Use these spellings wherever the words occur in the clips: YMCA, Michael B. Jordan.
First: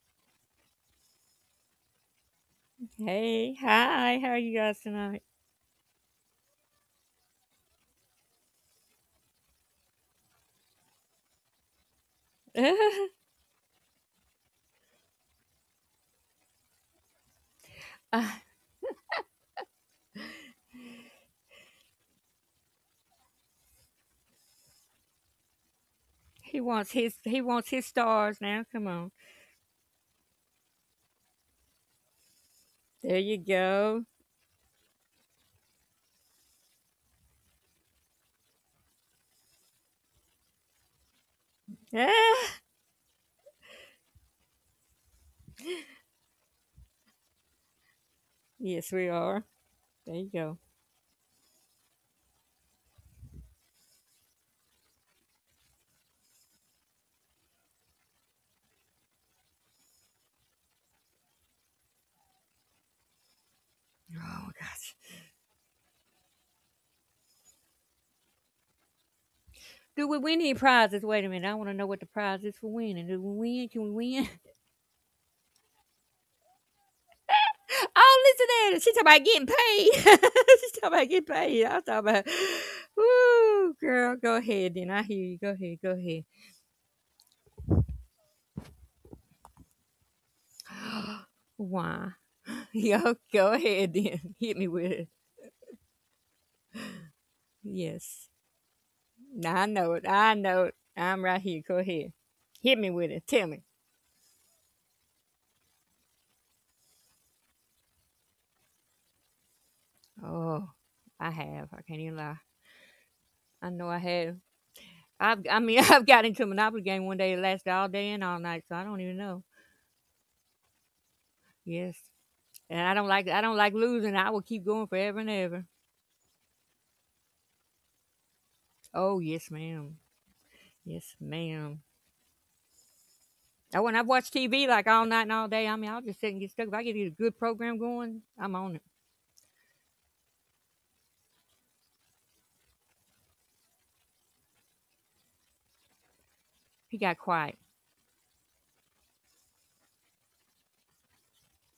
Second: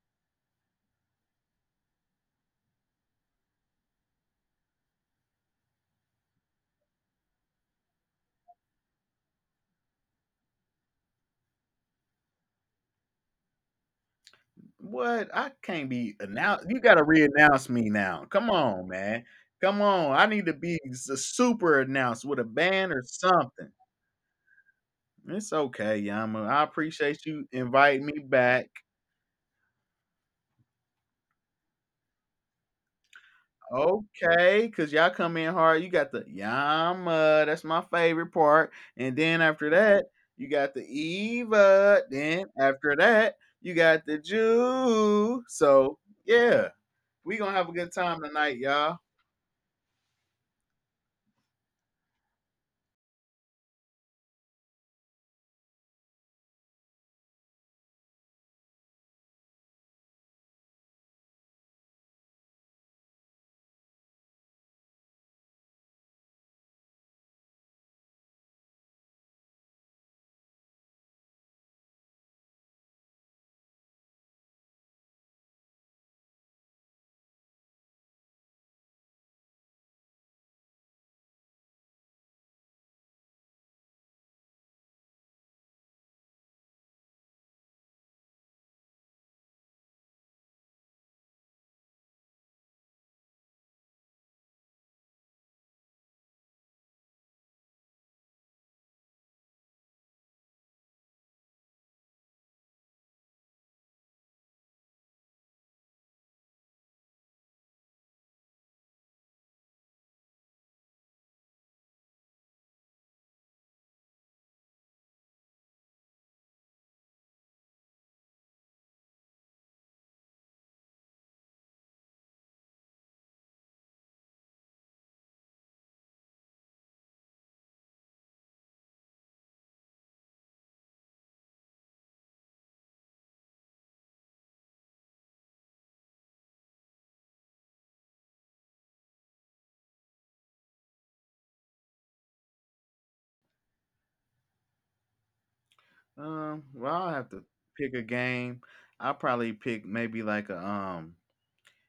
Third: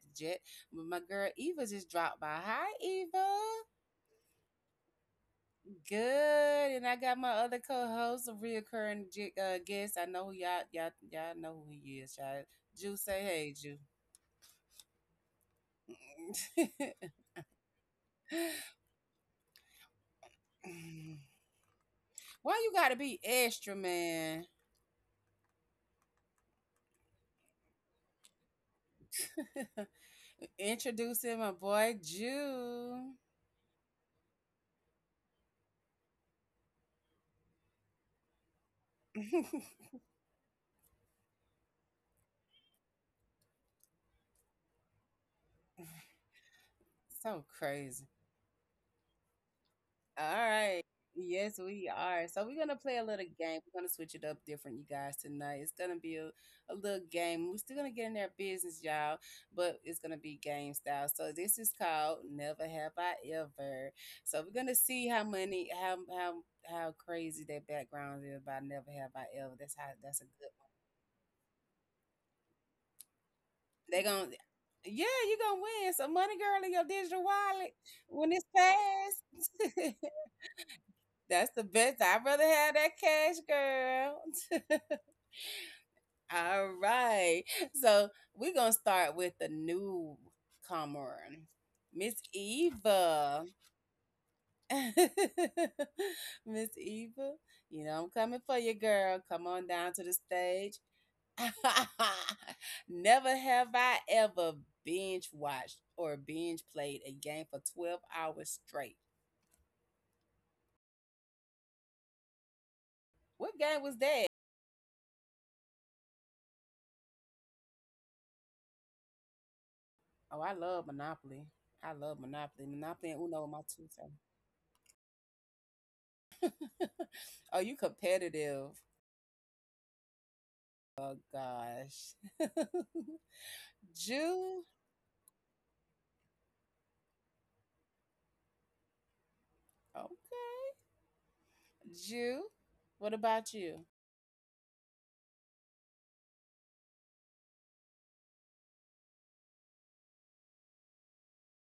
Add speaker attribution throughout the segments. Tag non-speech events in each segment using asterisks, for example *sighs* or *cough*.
Speaker 1: the jet. But my girl Eva just dropped by. Hi, Eva.
Speaker 2: Hey, hi. How are you guys tonight?
Speaker 1: Good. And I got my other co-host, a reoccurring guest. I know who y'all know who he is. Y'all, Jew,
Speaker 2: *laughs*
Speaker 1: say
Speaker 3: What? I can't be announced.
Speaker 1: hey,
Speaker 3: You
Speaker 1: Jew.
Speaker 3: gotta
Speaker 1: *laughs*
Speaker 3: re-announce me now.
Speaker 2: Uh,
Speaker 3: Come
Speaker 1: *sighs* *laughs*
Speaker 3: on, man. Come on. I need to be super announced with a
Speaker 1: Why you gotta
Speaker 3: band or
Speaker 1: be extra,
Speaker 3: something.
Speaker 1: man?
Speaker 3: It's okay, Yama.
Speaker 2: he
Speaker 3: I
Speaker 2: wants his
Speaker 3: appreciate
Speaker 2: he
Speaker 3: you
Speaker 2: wants his
Speaker 3: inviting me
Speaker 2: stars now.
Speaker 3: back.
Speaker 2: Come on.
Speaker 1: *laughs* Introducing my boy Jew.
Speaker 2: There you go.
Speaker 3: Okay, cause y'all come in hard. You got the Yama. That's my favorite part. And then after
Speaker 1: *laughs*
Speaker 3: that, you got the Eva. Then
Speaker 2: Ah,
Speaker 3: after that, you got the Jew. So yeah, we gonna
Speaker 1: So
Speaker 3: have a good
Speaker 1: crazy.
Speaker 3: time tonight, y'all.
Speaker 2: yes, we are. There you
Speaker 1: All
Speaker 2: go.
Speaker 1: right. Yes, we are. So we're gonna play a little game. We're gonna switch it up different, you guys, tonight. It's gonna be a little game. We're still gonna get in their business, y'all, but it's gonna be game style. So this is called Never Have I Ever.
Speaker 2: Oh
Speaker 1: So
Speaker 2: my
Speaker 1: we're gonna
Speaker 2: gosh.
Speaker 1: see how how crazy that background is by Never Have I Ever. That's how
Speaker 2: Do we
Speaker 1: that's a
Speaker 2: win
Speaker 1: good.
Speaker 2: any prizes? Wait a minute. I want to know what the prize is for winning. Do we win? Can we
Speaker 1: They
Speaker 2: win?
Speaker 1: gonna,
Speaker 2: *laughs*
Speaker 1: yeah, you gonna win some money, girl, in your digital wallet
Speaker 2: Oh,
Speaker 1: when
Speaker 2: listen
Speaker 1: it's
Speaker 2: at her. She's talking about getting
Speaker 1: passed. *laughs*
Speaker 2: paid. *laughs* She's talking about getting
Speaker 1: That's
Speaker 2: paid.
Speaker 1: the
Speaker 2: I was
Speaker 1: best.
Speaker 2: talking about.
Speaker 1: I'd rather have that
Speaker 2: *gasps*
Speaker 1: cash,
Speaker 2: Woo, girl,
Speaker 1: girl.
Speaker 2: go ahead. Then I hear you. Go ahead. Go ahead.
Speaker 1: *laughs* All right. So we're gonna start with the newcomer,
Speaker 2: *gasps* Why?
Speaker 1: Miss
Speaker 2: *laughs* Yo,
Speaker 1: Eva.
Speaker 2: go ahead then. *laughs* Hit me with it.
Speaker 1: *laughs* Miss Eva, you know I'm
Speaker 2: Yes.
Speaker 1: coming for you, girl. Come
Speaker 2: Now I
Speaker 1: on
Speaker 2: know
Speaker 1: down
Speaker 2: it.
Speaker 1: to the
Speaker 2: I know it.
Speaker 1: stage.
Speaker 2: I'm right
Speaker 1: *laughs*
Speaker 2: here. Go ahead. Hit me with it.
Speaker 1: Never
Speaker 2: Tell me.
Speaker 1: have I ever binge watched or binge played a game for 12 hours straight.
Speaker 2: Oh, I have. I can't even lie.
Speaker 1: What
Speaker 2: I know
Speaker 1: game
Speaker 2: I
Speaker 1: was that?
Speaker 2: have. *laughs* I've got into a Monopoly game one day. It lasted all day and all night, so I don't even know.
Speaker 1: Oh, I love Monopoly.
Speaker 2: Yes.
Speaker 1: I love Monopoly.
Speaker 2: And I don't
Speaker 1: Monopoly and
Speaker 2: like I
Speaker 1: Uno are
Speaker 2: don't
Speaker 1: my
Speaker 2: like
Speaker 1: two
Speaker 2: losing. I will keep going forever and ever.
Speaker 1: favorites. *laughs* Oh, you competitive.
Speaker 2: Oh yes, ma'am. Yes,
Speaker 1: Oh,
Speaker 2: ma'am.
Speaker 1: gosh.
Speaker 2: Oh, and
Speaker 1: *laughs*
Speaker 2: I've watched TV
Speaker 1: Jew?
Speaker 2: like all night and all day. I mean, I'll just sit and get stuck. If I get a good program going, I'm on it.
Speaker 1: Okay. Jew? What about you?
Speaker 3: Well,
Speaker 2: He
Speaker 3: I'll
Speaker 2: got
Speaker 3: have to
Speaker 2: quiet.
Speaker 3: pick a game. I'll probably pick maybe like a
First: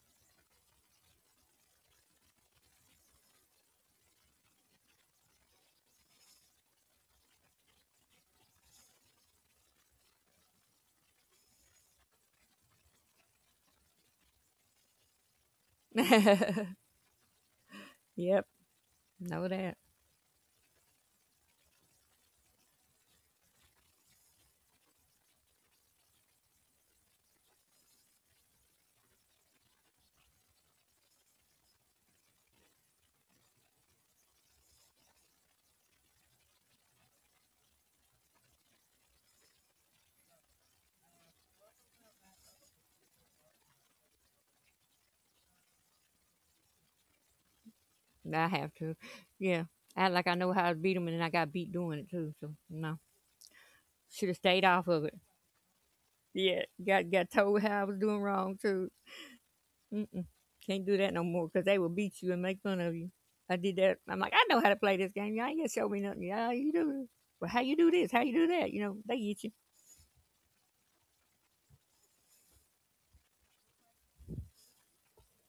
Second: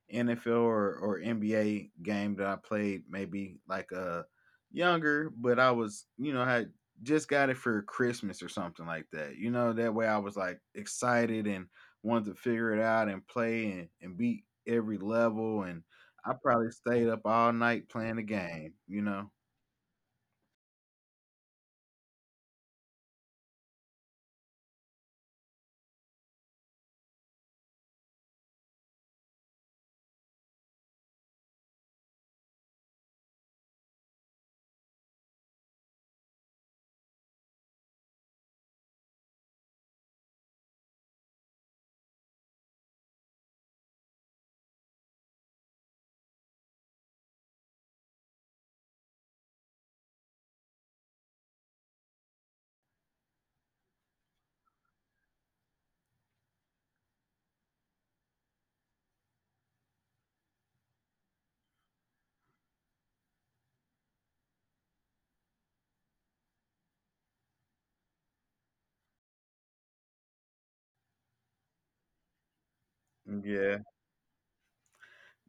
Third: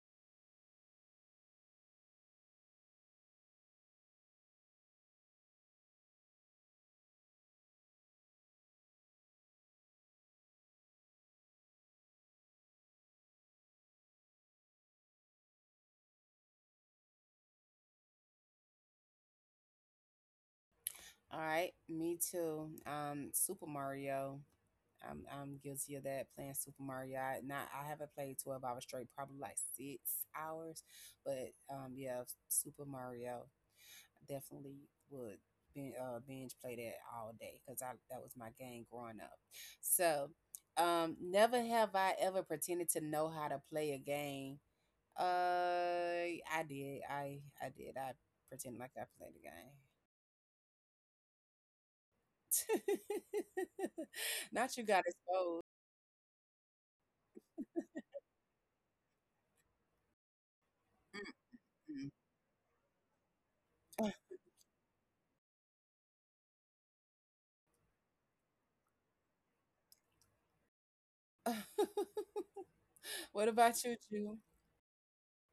Speaker 3: NFL or, NBA game that I played maybe like a younger, but I was you know had just got it for Christmas or something like that. You know, that way I was like excited and wanted to figure it out and play and, beat every level, and I probably
Speaker 2: *laughs*
Speaker 3: stayed up all night playing the
Speaker 2: Yep.
Speaker 3: game. You know,
Speaker 2: Know that.
Speaker 1: All right, me too. Super Mario. I'm guilty of that playing Super Mario. I, not I haven't played 12 hours straight, probably like six hours, but yeah, Super Mario definitely would binge play that all day because I that was my game growing up. So, never have I ever pretended to know how to play a game. Uh, I did. I did. I
Speaker 2: I have
Speaker 1: pretended like
Speaker 2: to.
Speaker 1: I played the
Speaker 2: Yeah.
Speaker 1: game.
Speaker 2: Act like I know how to beat them, and then I got beat doing it too. So no,
Speaker 1: *laughs*
Speaker 2: should have stayed
Speaker 1: Not
Speaker 2: off
Speaker 1: you
Speaker 2: of
Speaker 1: got
Speaker 2: it.
Speaker 1: exposed.
Speaker 2: Yeah. Got told how I was doing wrong too. Mm-mm. Can't do that no more because they will beat you and make fun of you. I did that. I'm like,
Speaker 1: Mm-mm.
Speaker 2: I know how to play this game. Y'all ain't gonna show me nothing. Yeah, you do. Well, how you do this? How you do that? You know, they get you.
Speaker 1: *laughs* What about
Speaker 3: yeah.
Speaker 1: you, Jew?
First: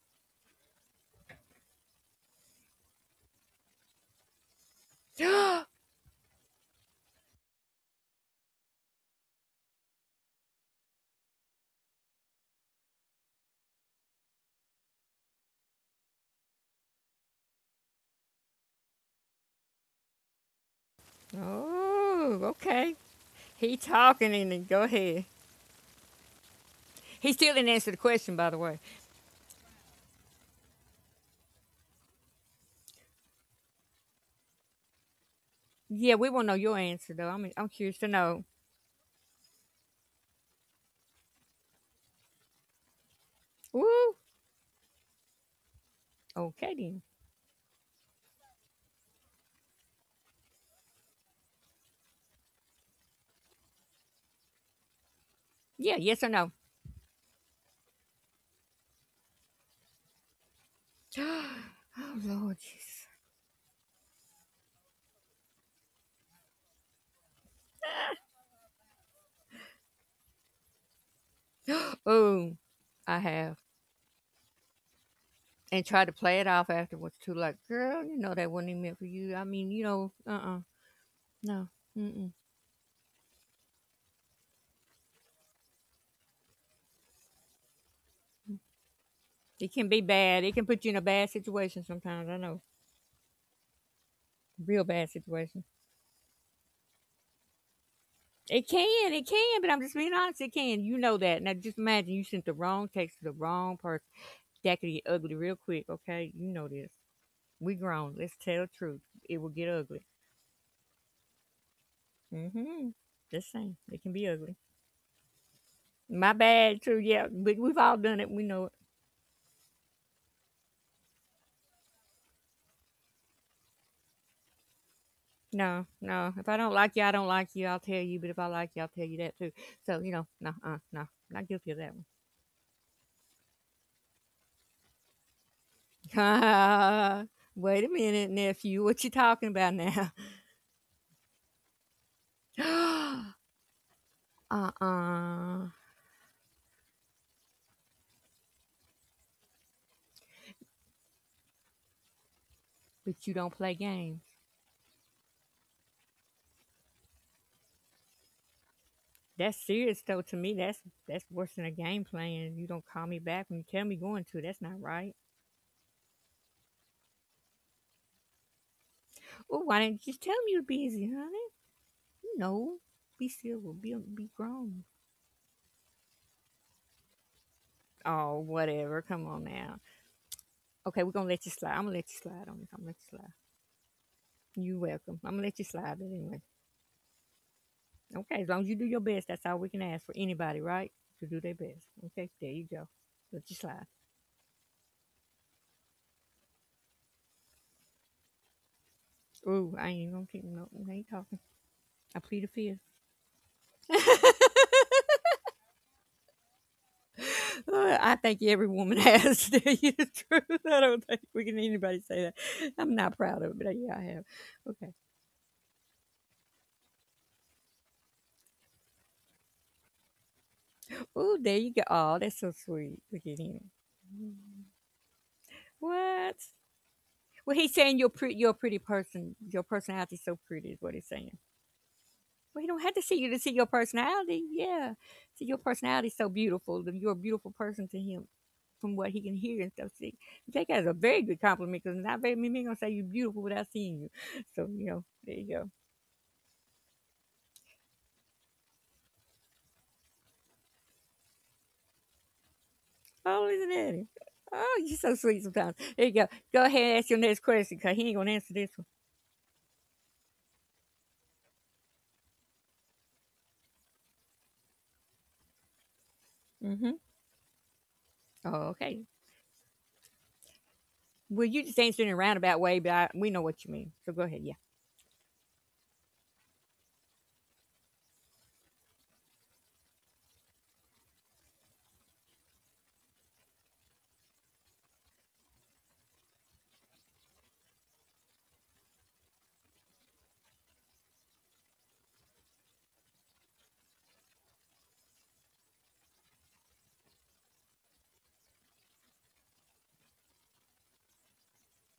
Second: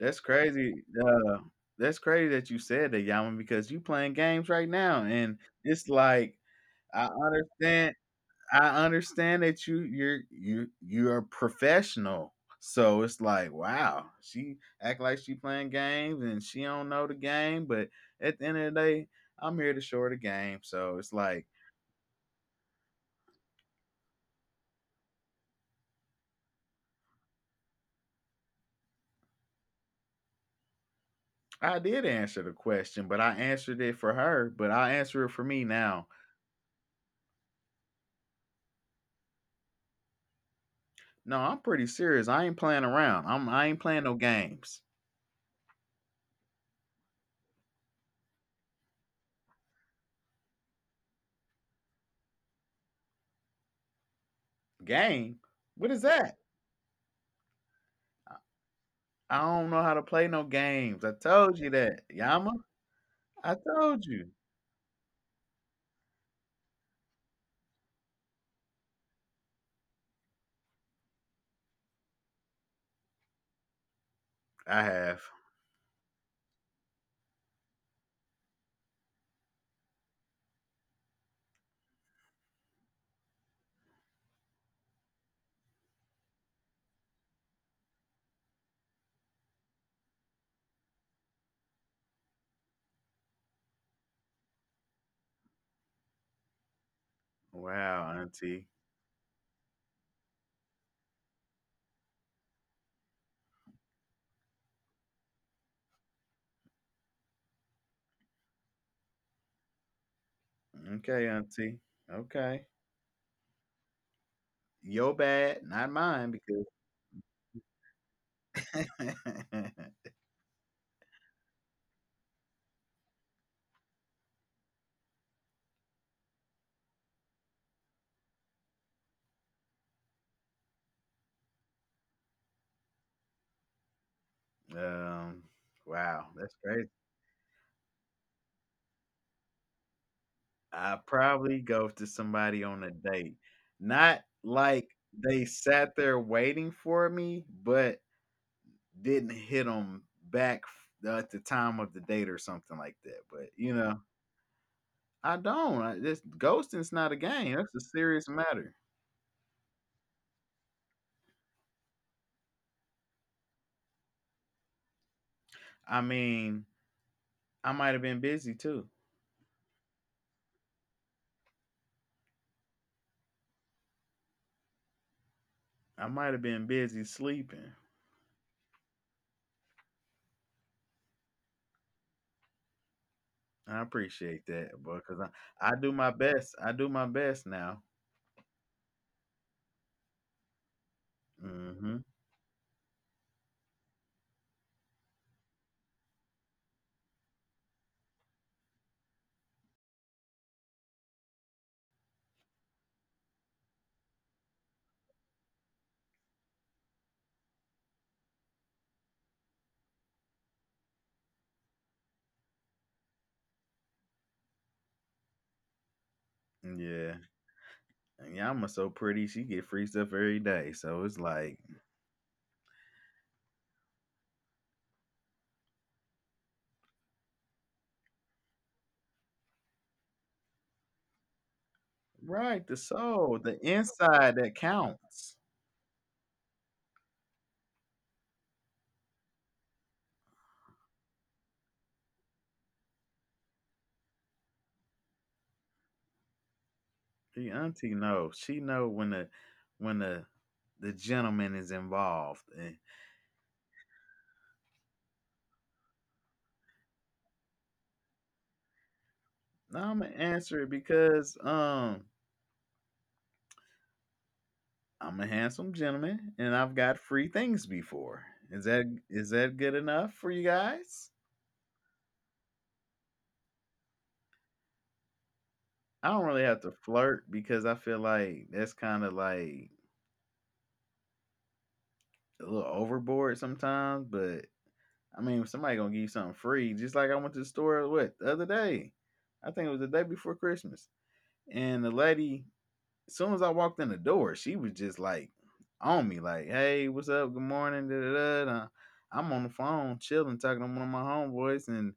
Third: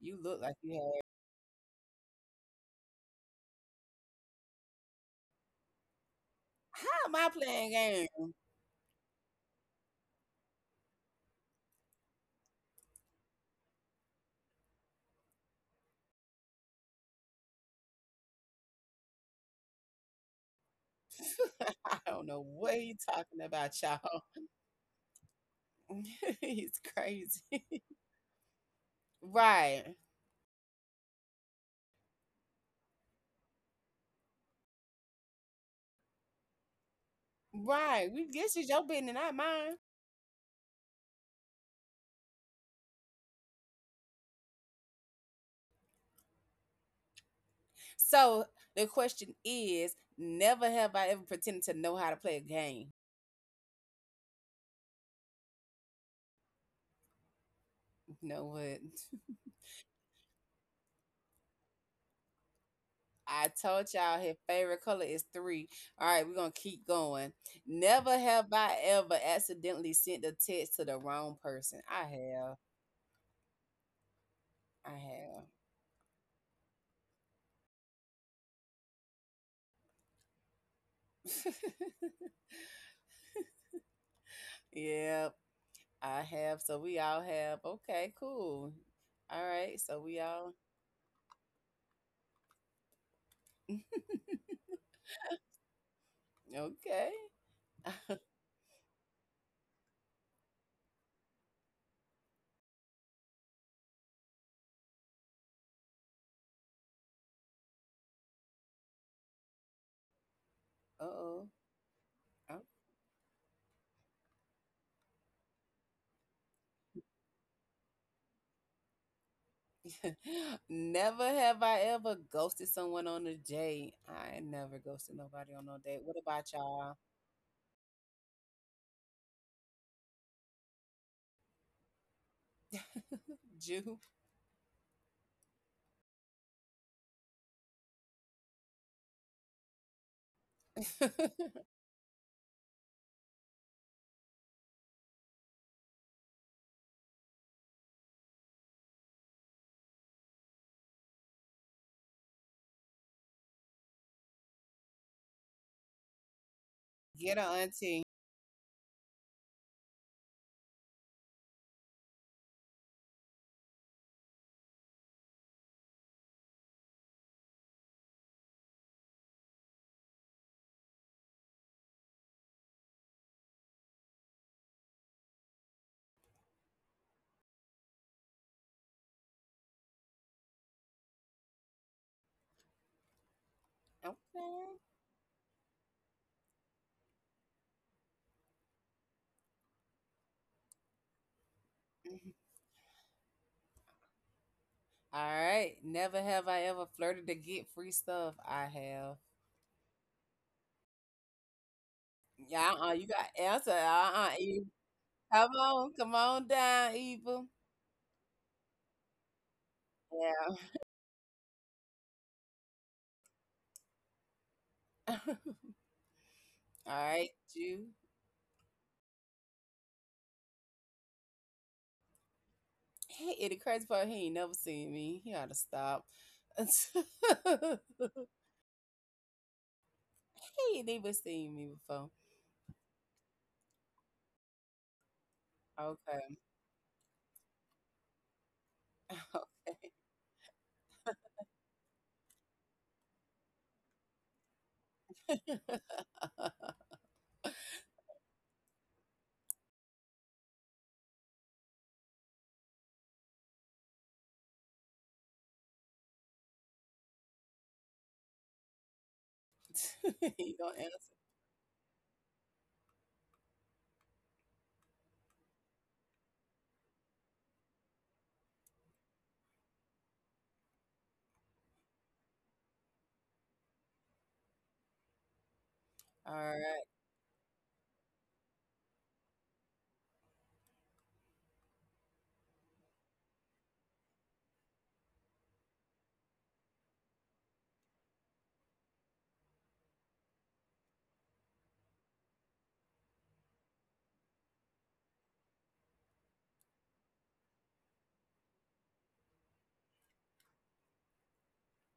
Speaker 1: You look like you
Speaker 3: crazy.
Speaker 1: had.
Speaker 3: That's crazy that you said that, Yaman, because you playing games right now, and it's like
Speaker 1: How
Speaker 3: I
Speaker 1: am I
Speaker 3: understand.
Speaker 1: playing
Speaker 3: I understand that you're a professional, so it's like wow, she act like she playing games and she don't know the game, but at the end of the day, I'm here to show her the game. So it's
Speaker 1: games?
Speaker 3: like
Speaker 1: *laughs* I don't
Speaker 2: Oh,
Speaker 1: know what
Speaker 2: okay.
Speaker 1: he talking about,
Speaker 2: He
Speaker 1: y'all.
Speaker 2: talking and then go ahead.
Speaker 1: *laughs* He's
Speaker 2: He still
Speaker 1: crazy.
Speaker 2: didn't
Speaker 1: *laughs*
Speaker 2: answer the question, by the way.
Speaker 1: Right.
Speaker 3: I did answer the question, but I answered it for her, but I answer it for me now.
Speaker 2: Yeah, we want to know your answer though. I'm curious
Speaker 1: Right.
Speaker 2: to
Speaker 1: We
Speaker 2: know.
Speaker 1: this is your business, not mine.
Speaker 3: No, I'm pretty serious. I ain't playing around. I'm I ain't playing no
Speaker 2: Woo!
Speaker 3: games.
Speaker 2: Okay then.
Speaker 1: So the question is, never have I ever pretended to know how to play a game.
Speaker 3: Game? What
Speaker 2: Yeah,
Speaker 3: is
Speaker 2: yes or
Speaker 3: that?
Speaker 2: no?
Speaker 1: You
Speaker 3: I
Speaker 1: know what?
Speaker 3: I don't know how to play no games. I
Speaker 2: *gasps*
Speaker 3: told you that.
Speaker 2: Oh,
Speaker 3: Yama,
Speaker 2: Lord Jesus.
Speaker 1: *laughs* I
Speaker 3: I
Speaker 1: told
Speaker 3: told
Speaker 1: y'all
Speaker 3: you.
Speaker 1: his favorite color is three. All right, we're gonna keep going. Never have I ever accidentally sent a text to the wrong person.
Speaker 2: *gasps*
Speaker 1: I
Speaker 2: Oh,
Speaker 1: have.
Speaker 2: I have.
Speaker 3: I
Speaker 1: I
Speaker 3: have.
Speaker 1: have.
Speaker 2: And try to play it off afterwards too, like, girl, you know that wasn't even meant for you. I mean, no.
Speaker 1: *laughs*
Speaker 2: Mm mm.
Speaker 1: Yep, I have. So we all have. Okay, cool. All
Speaker 2: It
Speaker 1: right.
Speaker 2: can
Speaker 1: So
Speaker 2: be
Speaker 1: we
Speaker 2: bad.
Speaker 1: all
Speaker 2: It can put you in a bad situation sometimes. I know.
Speaker 1: *laughs*
Speaker 2: Real bad situation.
Speaker 1: okay.
Speaker 3: Wow,
Speaker 1: *laughs*
Speaker 3: Auntie.
Speaker 2: It can, but I'm just being honest, it can. You know that. Now just imagine you sent the wrong text to the wrong person. That could get ugly real quick, okay? You know this. We grown. Let's tell the truth. It will get ugly.
Speaker 3: Okay,
Speaker 1: oh.
Speaker 3: Auntie. Okay.
Speaker 1: *laughs*
Speaker 2: Hmm. Just saying, it can be ugly.
Speaker 3: Your bad, not mine,
Speaker 2: My
Speaker 3: because.
Speaker 2: bad, too. Yeah, but we've all done it. We know it.
Speaker 3: *laughs*
Speaker 1: Oh. Never have I ever ghosted someone on a date. I ain't never ghosted nobody on no
Speaker 2: No,
Speaker 1: date. What
Speaker 2: no. If
Speaker 1: about
Speaker 2: I don't
Speaker 1: y'all?
Speaker 2: like you, I don't like you. I'll tell you. But if I like you, I'll tell you that too. So you know, no, no, not guilty of that
Speaker 1: *laughs* Jew.
Speaker 3: um, wow, that's crazy.
Speaker 2: one. *laughs* Wait a minute, nephew. What you talking about now?
Speaker 3: I probably go to somebody on a date.
Speaker 2: *gasps*
Speaker 3: Not like they
Speaker 2: Uh-uh.
Speaker 3: sat there waiting for me, but didn't hit them back at the time of the date or something like that.
Speaker 2: But you
Speaker 3: But,
Speaker 2: don't
Speaker 3: you
Speaker 2: play
Speaker 3: know,
Speaker 2: games.
Speaker 3: I don't. This ghosting's not
Speaker 1: *laughs*
Speaker 3: a
Speaker 1: Get her,
Speaker 3: game. That's a
Speaker 1: auntie.
Speaker 3: serious matter.
Speaker 2: That's serious though. To me, that's worse than a game playing. You don't call me back when you tell me going to. That's not right.
Speaker 3: I mean, I might have been busy too.
Speaker 2: Well, why didn't you just tell me you're busy, honey? No, be we'll be grown.
Speaker 3: I might have been busy sleeping.
Speaker 2: Oh, whatever. Come on now. Okay, we're gonna let you slide. I'm gonna let you slide on this. I'm gonna let you slide.
Speaker 3: I appreciate that,
Speaker 1: Okay.
Speaker 2: You
Speaker 3: but because
Speaker 2: welcome. I'm gonna let you
Speaker 3: I do
Speaker 2: slide, but
Speaker 3: my
Speaker 2: anyway.
Speaker 3: best. I do my best now.
Speaker 2: Okay, as long as you do your best, that's all we can ask for anybody, right? To do their best.
Speaker 3: Hmm
Speaker 2: Okay, there you go. Let you slide.
Speaker 1: *laughs* All right. Never have I ever flirted to get free stuff. I have.
Speaker 2: Ooh, I ain't gonna keep no. I ain't talking. I plead
Speaker 1: Yeah,
Speaker 2: the
Speaker 1: you got answer. Uh-uh.
Speaker 2: fifth. *laughs*
Speaker 1: Come on, come on down, Eva.
Speaker 2: I think every woman *laughs* has. To tell you the
Speaker 1: Yeah.
Speaker 2: truth, I don't think we can anybody say that. I'm not proud of it, but yeah, I have. Okay.
Speaker 1: *laughs* All
Speaker 3: Yeah.
Speaker 1: right, you.
Speaker 3: And Yama's so pretty. She get free stuff every day. So it's
Speaker 2: Ooh, there
Speaker 3: like,
Speaker 2: you go. Oh, that's so sweet. Look at
Speaker 1: Hey, the
Speaker 2: him.
Speaker 1: Crazy Part, he ain't never seen me. He ought to stop.
Speaker 2: What?
Speaker 1: *laughs* He
Speaker 2: Well, he's saying you're pretty. You're a pretty person. Your personality's so pretty, is
Speaker 1: ain't
Speaker 2: what he's
Speaker 1: even
Speaker 2: saying.
Speaker 1: seen me before.
Speaker 2: Well, he
Speaker 3: right,
Speaker 2: don't
Speaker 3: the
Speaker 2: have to see you to
Speaker 3: soul,
Speaker 2: see your
Speaker 3: the
Speaker 2: personality.
Speaker 3: inside that
Speaker 2: Yeah, see
Speaker 3: counts.
Speaker 2: your personality's so
Speaker 1: Okay.
Speaker 2: beautiful. That You're a beautiful person to him, from what he can hear and
Speaker 1: *laughs*
Speaker 2: stuff. See, take that as a very good compliment because not very many men gonna say you're beautiful without seeing you. So you know, there you go.
Speaker 3: The auntie knows. She know when the when the the gentleman is involved. And
Speaker 2: Oh, listen at him. Oh, you're so sweet sometimes. There you go. Go ahead and ask your next question because he ain't gonna answer this
Speaker 3: I'm gonna
Speaker 1: He
Speaker 3: answer it
Speaker 1: don't answer.
Speaker 3: because I'm a handsome gentleman and
Speaker 2: one.
Speaker 3: I've
Speaker 2: Mm-hmm.
Speaker 3: got free things before.
Speaker 2: Oh,
Speaker 3: Is
Speaker 2: okay.
Speaker 3: that good enough for you guys?
Speaker 2: Well, you just answered in a roundabout way, but we know what you mean. So go ahead. Yeah.
Speaker 3: I don't
Speaker 1: All
Speaker 3: really have to
Speaker 1: right.
Speaker 3: flirt because I feel like that's kind of like a little overboard sometimes, but I mean, if somebody going to give you something free, just like I went to the store what the other day. I think it was the day before Christmas. And the lady, as soon as I walked in the door, she was just like on me like, "Hey, what's up? Good morning." Da, da, da, da." I'm on the phone chilling talking to one of my homeboys